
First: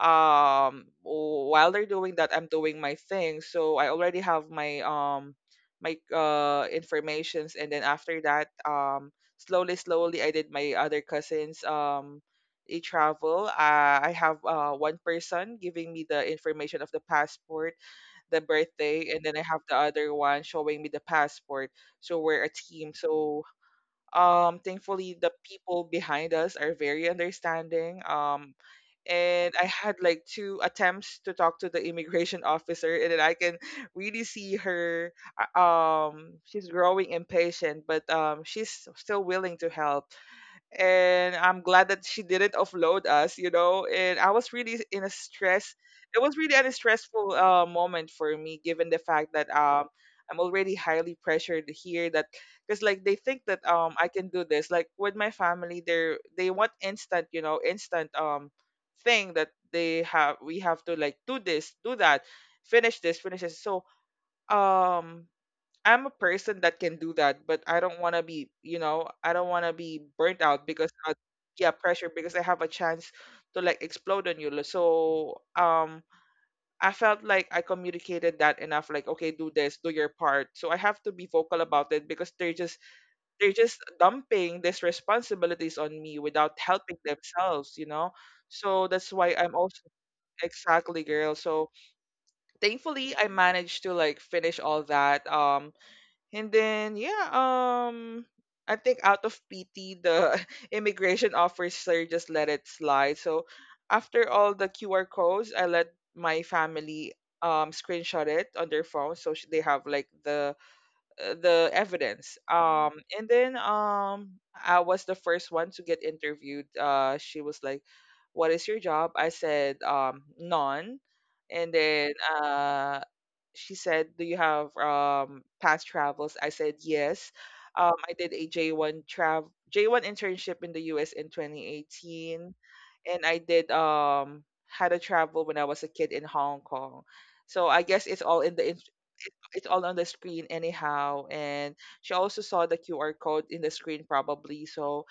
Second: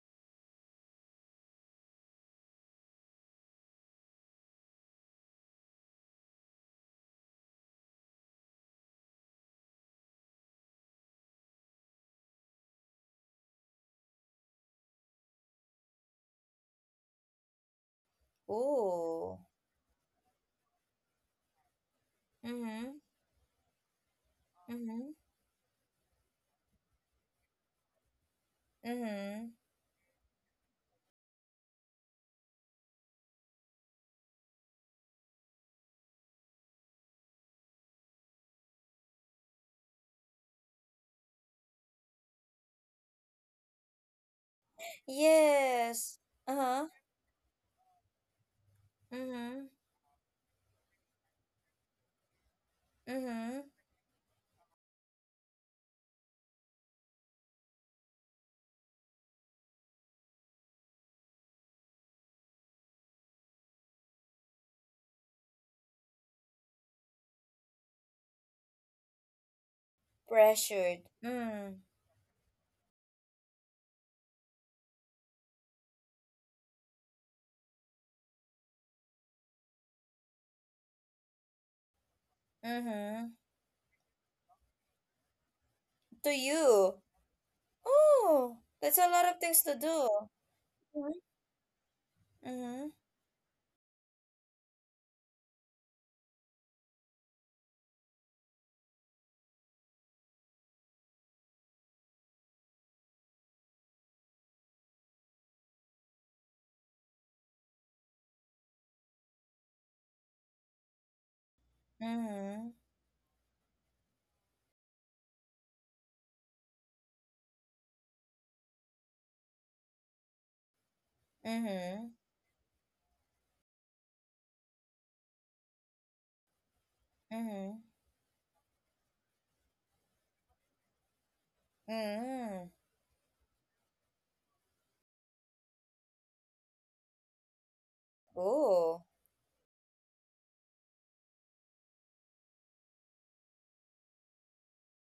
Speaker 2: While they're doing that, I'm doing my thing. So I already have my informations, and then after that, slowly, slowly, I did my other cousins' e-travel. I have one person giving me the information of the passport, the birthday, and then
Speaker 1: Oh.
Speaker 2: I have the other one showing me the passport. So we're a
Speaker 1: Mm-hmm.
Speaker 2: team. So
Speaker 1: Mm-hmm.
Speaker 2: thankfully, the people behind us are very understanding.
Speaker 1: Mm-hmm.
Speaker 2: And I had like two attempts to talk to the immigration officer, and then I can really see her. She's growing impatient, but she's still willing to help, and I'm glad that she didn't offload us, you know. And I was really in a stress.
Speaker 1: Yes.
Speaker 2: It was really a
Speaker 1: Uh-huh.
Speaker 2: stressful moment for me, given the fact that
Speaker 1: Mm-hmm.
Speaker 2: I'm already highly pressured here. That because like they think
Speaker 1: Mm-hmm.
Speaker 2: that I can do this. Like with my family, they want instant, you know, instant thing that they have. We have to like do this, do that, finish this, finish this. So um I'm a person that can do that, but I don't want to be, you know, I don't want to be burnt out because,
Speaker 1: Pressured.
Speaker 2: yeah,
Speaker 1: Mm.
Speaker 2: pressure, because I have a chance to like explode on you. So, I felt like I communicated that enough, like, okay, do this, do your part. So I have to be vocal about it because
Speaker 1: Mm-hmm.
Speaker 2: they're just dumping these responsibilities on me
Speaker 1: To
Speaker 2: without
Speaker 1: you.
Speaker 2: helping themselves, you know.
Speaker 1: Oh,
Speaker 2: So
Speaker 1: that's
Speaker 2: that's
Speaker 1: a lot
Speaker 2: why
Speaker 1: of
Speaker 2: I'm
Speaker 1: things to
Speaker 2: also,
Speaker 1: do.
Speaker 2: exactly,
Speaker 1: Mm-hmm.
Speaker 2: girl. So
Speaker 1: Mm-hmm.
Speaker 2: thankfully I managed to like finish all that. And then Yeah, I think out of pity the immigration officer just let it slide. So after all the QR codes, I let my family screenshot it on their phone, so they have like the evidence.
Speaker 1: Mhm.
Speaker 2: Um, and then I was the first one to get interviewed. Uh, she was like, "What is your job?" I said, "None." And then
Speaker 1: Mhm.
Speaker 2: uh she said, "Do you have past travels?" I said, "Yes."
Speaker 1: Mhm.
Speaker 2: I did a J1 internship in the US in 2018,
Speaker 1: Mm.
Speaker 2: and I did had a travel when I was a kid in Hong Kong. So I guess it's all in the
Speaker 1: Oh.
Speaker 2: it's all on the screen anyhow, and she also saw the QR code in the screen probably. So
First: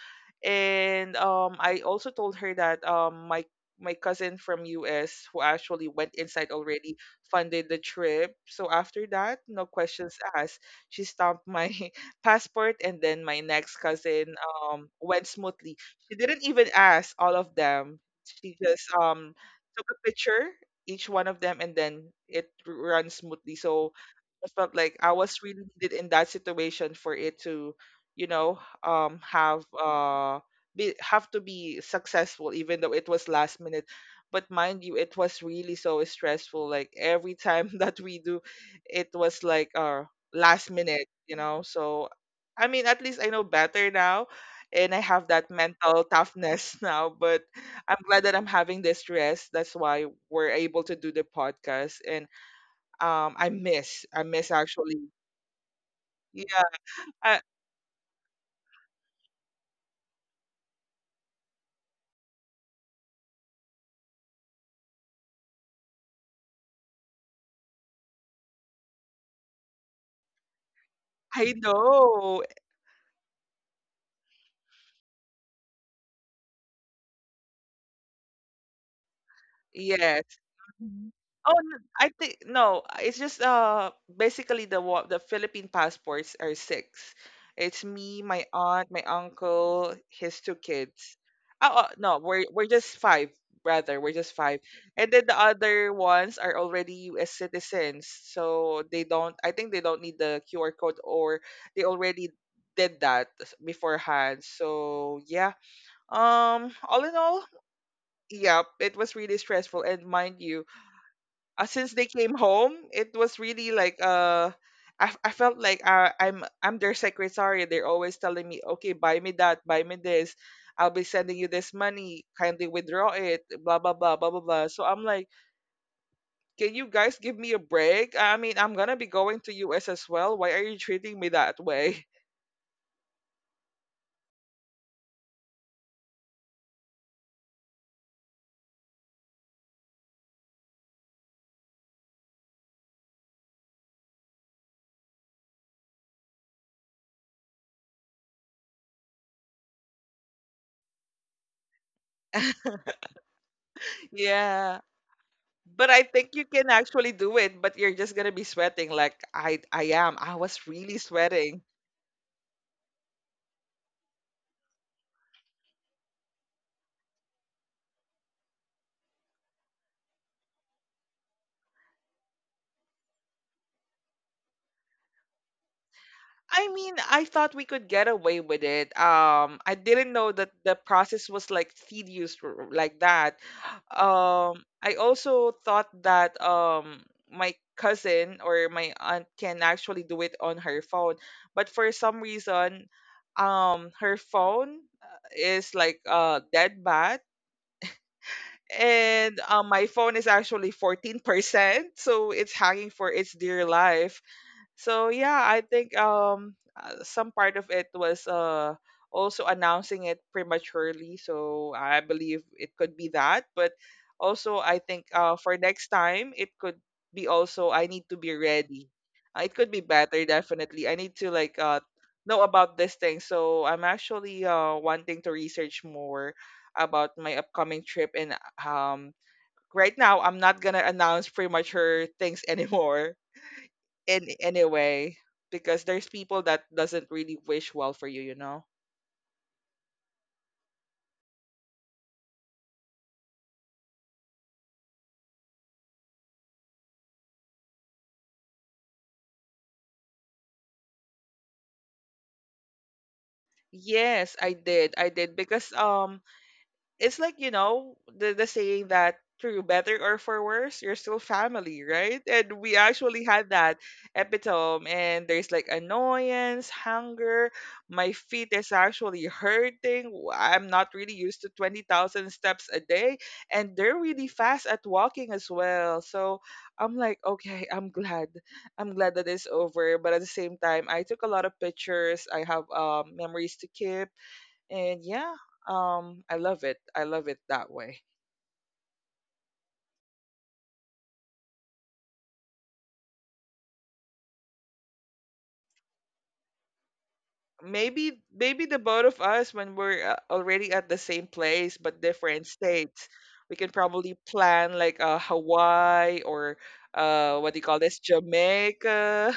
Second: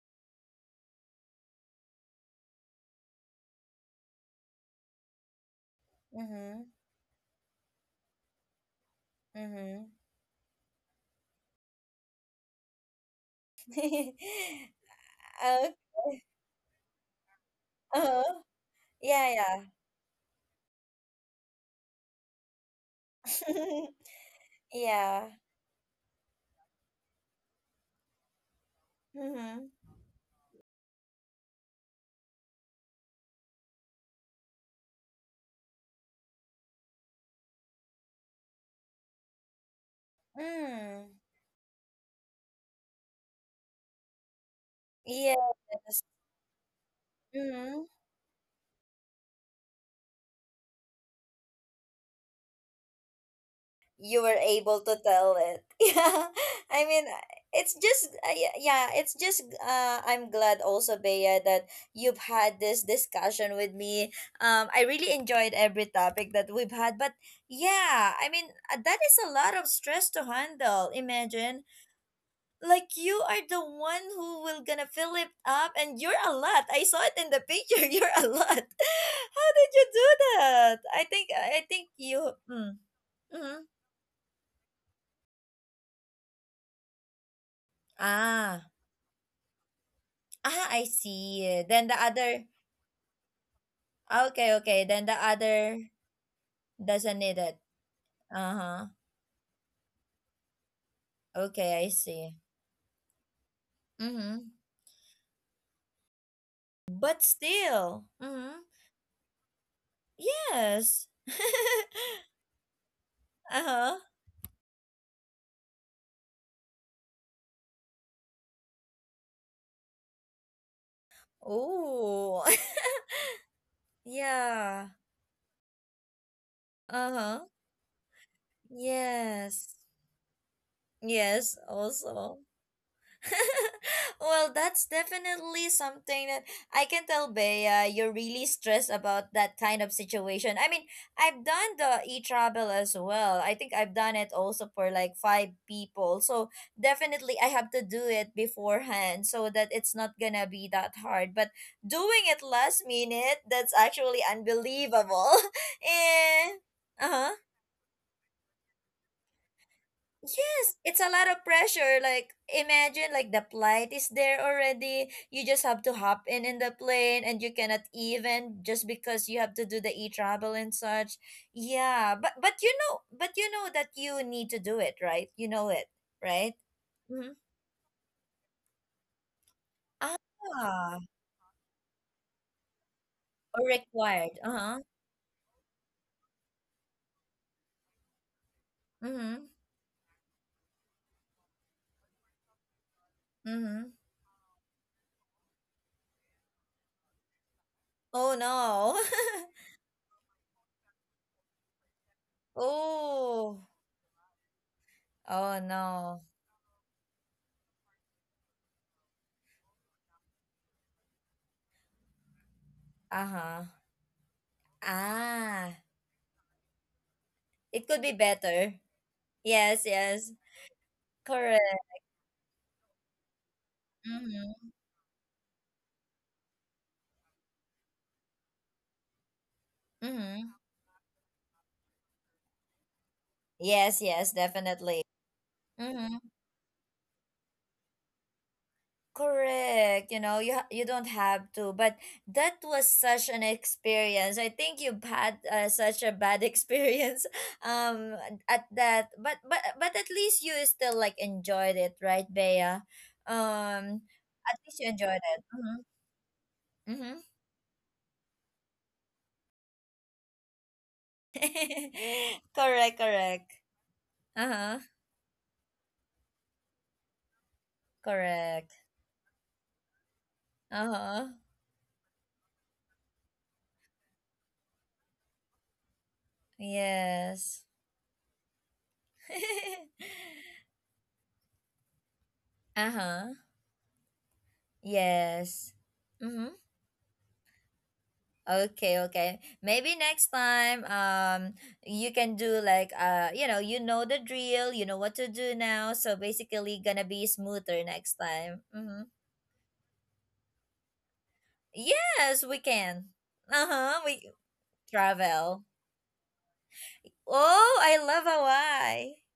Speaker 2: and I also told her that my my cousin from US who actually went inside
Speaker 1: Mhm.
Speaker 2: already funded the trip. So after that, no
Speaker 1: Mhm.
Speaker 2: questions asked. She stamped my passport, and then my next cousin went
Speaker 1: Okay.
Speaker 2: smoothly. She didn't even ask all of them.
Speaker 1: Uh-huh.
Speaker 2: She just
Speaker 1: Yeah, yeah.
Speaker 2: took a picture each one of them, and then ran smoothly. So I felt like I
Speaker 1: Yeah.
Speaker 2: was really needed in that situation for it to, you know, have
Speaker 1: Mhm.
Speaker 2: be have to be successful, even though it was last minute. But mind you, it was really so stressful. Like every time that we do, it was like last minute
Speaker 1: Mm.
Speaker 2: you know So I mean, at least I know better now, and I have that
Speaker 1: Yes.
Speaker 2: mental toughness now. But
Speaker 1: Mhm.
Speaker 2: I'm glad that I'm having this stress. That's why we're able to do the podcast. And um i miss i
Speaker 1: You were
Speaker 2: miss
Speaker 1: able
Speaker 2: actually,
Speaker 1: to tell it. Yeah,
Speaker 2: yeah.
Speaker 1: i mean uh,
Speaker 2: i
Speaker 1: it's just yeah, it's just I'm glad also, Bea, that you've had this discussion with me. I really enjoyed every topic that we've had. But yeah, I mean, that is a lot of stress to handle.
Speaker 2: i
Speaker 1: Imagine
Speaker 2: know.
Speaker 1: like you are the one who will gonna fill it up, and you're a lot, I saw it in the picture. You're a lot. How did you do
Speaker 2: Yes.
Speaker 1: that? i
Speaker 2: Mhm.
Speaker 1: think
Speaker 2: Oh,
Speaker 1: i think
Speaker 2: I
Speaker 1: you,
Speaker 2: think
Speaker 1: mm,
Speaker 2: no. It's just
Speaker 1: mm-hmm.
Speaker 2: basically the the Philippine passports are six. It's me, my
Speaker 1: Ah.
Speaker 2: aunt, my uncle, his two
Speaker 1: Ah, I
Speaker 2: kids.
Speaker 1: see.
Speaker 2: Oh, oh,
Speaker 1: Then the
Speaker 2: no, we're
Speaker 1: other,
Speaker 2: we're just five, rather. We're
Speaker 1: ah,
Speaker 2: just
Speaker 1: okay,
Speaker 2: five,
Speaker 1: okay. Then
Speaker 2: and
Speaker 1: the
Speaker 2: then the other
Speaker 1: other
Speaker 2: ones are already
Speaker 1: doesn't
Speaker 2: U.S.
Speaker 1: need it.
Speaker 2: citizens, so
Speaker 1: Uh-huh.
Speaker 2: they don't. I think they don't need the QR code, or they
Speaker 1: Okay, I
Speaker 2: already
Speaker 1: see.
Speaker 2: did that
Speaker 1: Mm-hmm.
Speaker 2: beforehand. So yeah. Um, all in
Speaker 1: But
Speaker 2: all,
Speaker 1: still. Mm-hmm.
Speaker 2: yeah, it was really stressful. And mind you,
Speaker 1: Yes.
Speaker 2: since they came home, it was really
Speaker 1: uh-huh.
Speaker 2: like I felt like I'm their secretary. They're always telling me, okay, buy me that, buy me this. I'll be sending you this money.
Speaker 1: Oh.
Speaker 2: Kindly withdraw it. Blah blah blah blah blah blah. So
Speaker 1: yeah.
Speaker 2: I'm like, can you guys give
Speaker 1: Uh-huh.
Speaker 2: me a break? I mean, I'm gonna be going to
Speaker 1: Yes.
Speaker 2: US as well. Why are you treating me
Speaker 1: Yes,
Speaker 2: that way?
Speaker 1: also. Well, that's definitely something that I can tell, Bea, you're really stressed about that kind of situation. I mean, I've done the e travel as well. I think I've done it also for like five people. So definitely I have to do it beforehand so that it's not gonna be that hard. But doing it last minute, that's actually
Speaker 2: Yeah.
Speaker 1: unbelievable.
Speaker 2: But I think you
Speaker 1: And
Speaker 2: can
Speaker 1: uh
Speaker 2: actually
Speaker 1: huh.
Speaker 2: do it, but you're just gonna be sweating like I am. I was
Speaker 1: Yes,
Speaker 2: really
Speaker 1: it's a lot of
Speaker 2: sweating.
Speaker 1: pressure. Like imagine, like the flight is there already. You just have to hop in the plane, and you cannot, even just because you have to do the e-travel and such. Yeah, but you know, but you know that you need to do it, right? You know it, right?
Speaker 2: I mean, I
Speaker 1: Mm-hmm.
Speaker 2: thought we could get away with it. I didn't know that the
Speaker 1: Ah,
Speaker 2: process was like tedious like that.
Speaker 1: or required. Uh-huh.
Speaker 2: I also thought that my cousin or my aunt
Speaker 1: Mm-hmm.
Speaker 2: can actually do it on her phone, but for some reason,
Speaker 1: Mm-hmm.
Speaker 2: her phone is like dead bad.
Speaker 1: Oh no.
Speaker 2: And my phone is actually 14%, so it's hanging for its
Speaker 1: oh.
Speaker 2: dear life. So yeah, I
Speaker 1: Oh
Speaker 2: think
Speaker 1: no.
Speaker 2: some part of it was also announcing it prematurely. So I believe it could be that,
Speaker 1: Uh-huh.
Speaker 2: but also I think for
Speaker 1: Ah.
Speaker 2: next time, it could be, also,
Speaker 1: It
Speaker 2: I
Speaker 1: could
Speaker 2: need
Speaker 1: be
Speaker 2: to be
Speaker 1: better.
Speaker 2: ready. It could be
Speaker 1: Yes,
Speaker 2: better,
Speaker 1: yes.
Speaker 2: definitely. I need to like
Speaker 1: Correct.
Speaker 2: know about this thing. So I'm actually
Speaker 1: Mm-hmm.
Speaker 2: wanting to research more about my upcoming trip. And um right now I'm
Speaker 1: Mm-hmm.
Speaker 2: not gonna announce premature things anymore,
Speaker 1: Yes,
Speaker 2: in
Speaker 1: yes, definitely.
Speaker 2: anyway, because there's
Speaker 1: Mm-hmm.
Speaker 2: people that doesn't really wish well for you you know
Speaker 1: Correct. You know, you don't have to, but that was such an experience. I think you've had such a bad experience um at that, but at least you still like enjoyed it, right, Bea? Um,
Speaker 2: Yes, I
Speaker 1: at least you
Speaker 2: did, I
Speaker 1: enjoyed
Speaker 2: did,
Speaker 1: it.
Speaker 2: because
Speaker 1: Mm-hmm. Mm-hmm.
Speaker 2: it's like, you know, the saying that through better or for worse, you're still family, right? And we
Speaker 1: Correct.
Speaker 2: actually had
Speaker 1: Correct.
Speaker 2: that
Speaker 1: Uh huh.
Speaker 2: epitome. And there's like annoyance, hunger, my feet is
Speaker 1: Correct.
Speaker 2: actually hurting. I'm
Speaker 1: Uh
Speaker 2: not really
Speaker 1: huh.
Speaker 2: used to 20,000 steps a day, and they're really fast at walking as well. So I'm like,
Speaker 1: Yes.
Speaker 2: okay, I'm glad that it's over, but at the same time, I took a lot of pictures. I have
Speaker 1: Uh-huh.
Speaker 2: memories to keep. And yeah,
Speaker 1: Yes.
Speaker 2: i
Speaker 1: Mm-hmm.
Speaker 2: love it i love it that way.
Speaker 1: Okay, okay. Maybe next time you can do like you know the drill, you know what to do now, so basically gonna be smoother
Speaker 2: Maybe,
Speaker 1: next time.
Speaker 2: maybe the both
Speaker 1: Mm-hmm.
Speaker 2: of us, when we're already at the same place but
Speaker 1: Yes,
Speaker 2: different
Speaker 1: we
Speaker 2: states,
Speaker 1: can.
Speaker 2: we can
Speaker 1: Uh-huh.
Speaker 2: probably
Speaker 1: We
Speaker 2: plan like
Speaker 1: travel.
Speaker 2: Hawaii or what do you call
Speaker 1: Oh, I
Speaker 2: this,
Speaker 1: love Hawaii.
Speaker 2: Jamaica.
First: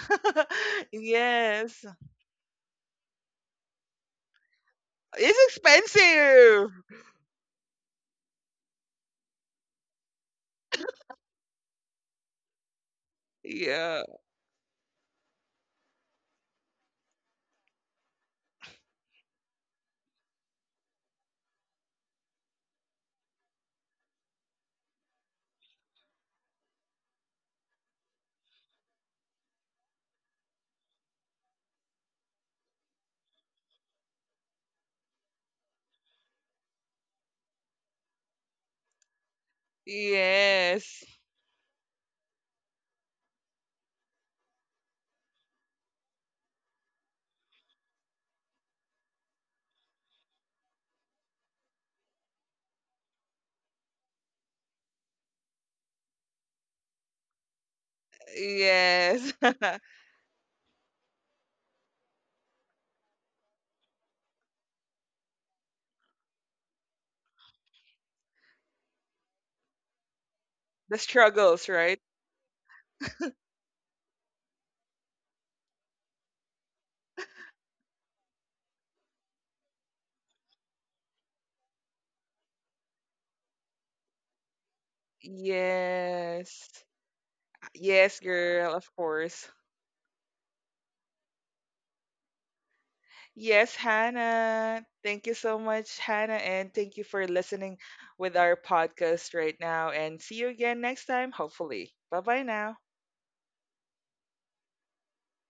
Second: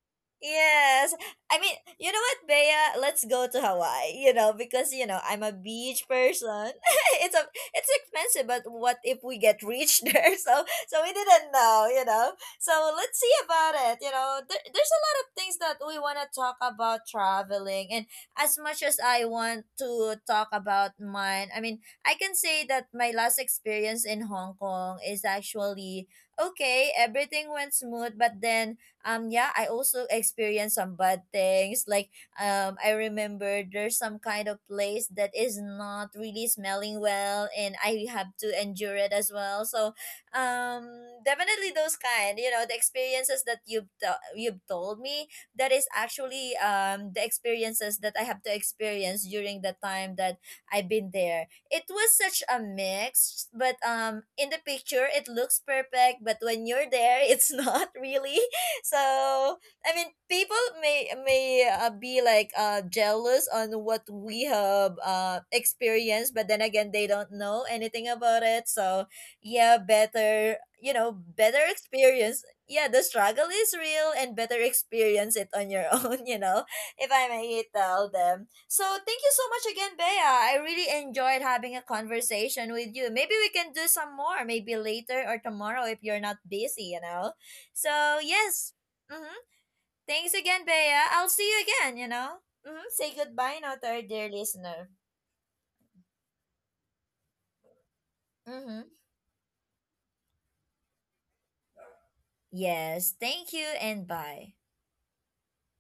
Speaker 1: Yes. I mean,
Speaker 2: Yes.
Speaker 1: you know what, Bea? Let's go to Hawaii, you know, because, you know, I'm a
Speaker 2: It's
Speaker 1: beach person.
Speaker 2: expensive.
Speaker 1: It's a, it's expensive, but what if we get rich there? So, so we didn't know, you know. So let's see about it,
Speaker 2: Yeah.
Speaker 1: you know. There's a lot of things that we want to talk about traveling, and as much as I want to talk about mine, I mean, I can say that my last experience in Hong Kong is actually okay. Everything went smooth, but then yeah, I also experienced some bad things, like I remember there's some kind of place that is not really smelling well, and I have to endure it as well. So um
Speaker 2: Yes,
Speaker 1: definitely those kind, you know, the experiences that you've told me, that is actually the experiences that I have to experience during the time that I've been there. It was such a mix, but in the picture it looks perfect, but when you're there it's not really.
Speaker 2: yes.
Speaker 1: So I mean, people may be like jealous on what we have experienced, but then again they don't know anything about it. So yeah, better, you
Speaker 2: The
Speaker 1: know, better
Speaker 2: struggles, right?
Speaker 1: experience. Yeah, the struggle is real, and better experience it on your own, you know, if I may tell them. So thank you so much again, Bea. I really enjoyed having a conversation with you. Maybe we can do some more maybe later or tomorrow, if you're not
Speaker 2: Yes,
Speaker 1: busy, you know. So
Speaker 2: yes,
Speaker 1: yes.
Speaker 2: girl, of
Speaker 1: Mm-hmm.
Speaker 2: course.
Speaker 1: Thanks again, Bea. I'll see you again, you know? Mm-hmm. Say goodbye now
Speaker 2: Yes,
Speaker 1: to our dear
Speaker 2: Hannah.
Speaker 1: listener.
Speaker 2: Thank you so much, Hannah, and thank you for listening with our
Speaker 1: Mm-hmm.
Speaker 2: podcast right now. And see you again next time, hopefully. Bye bye now.
Speaker 1: Yes, thank you and bye.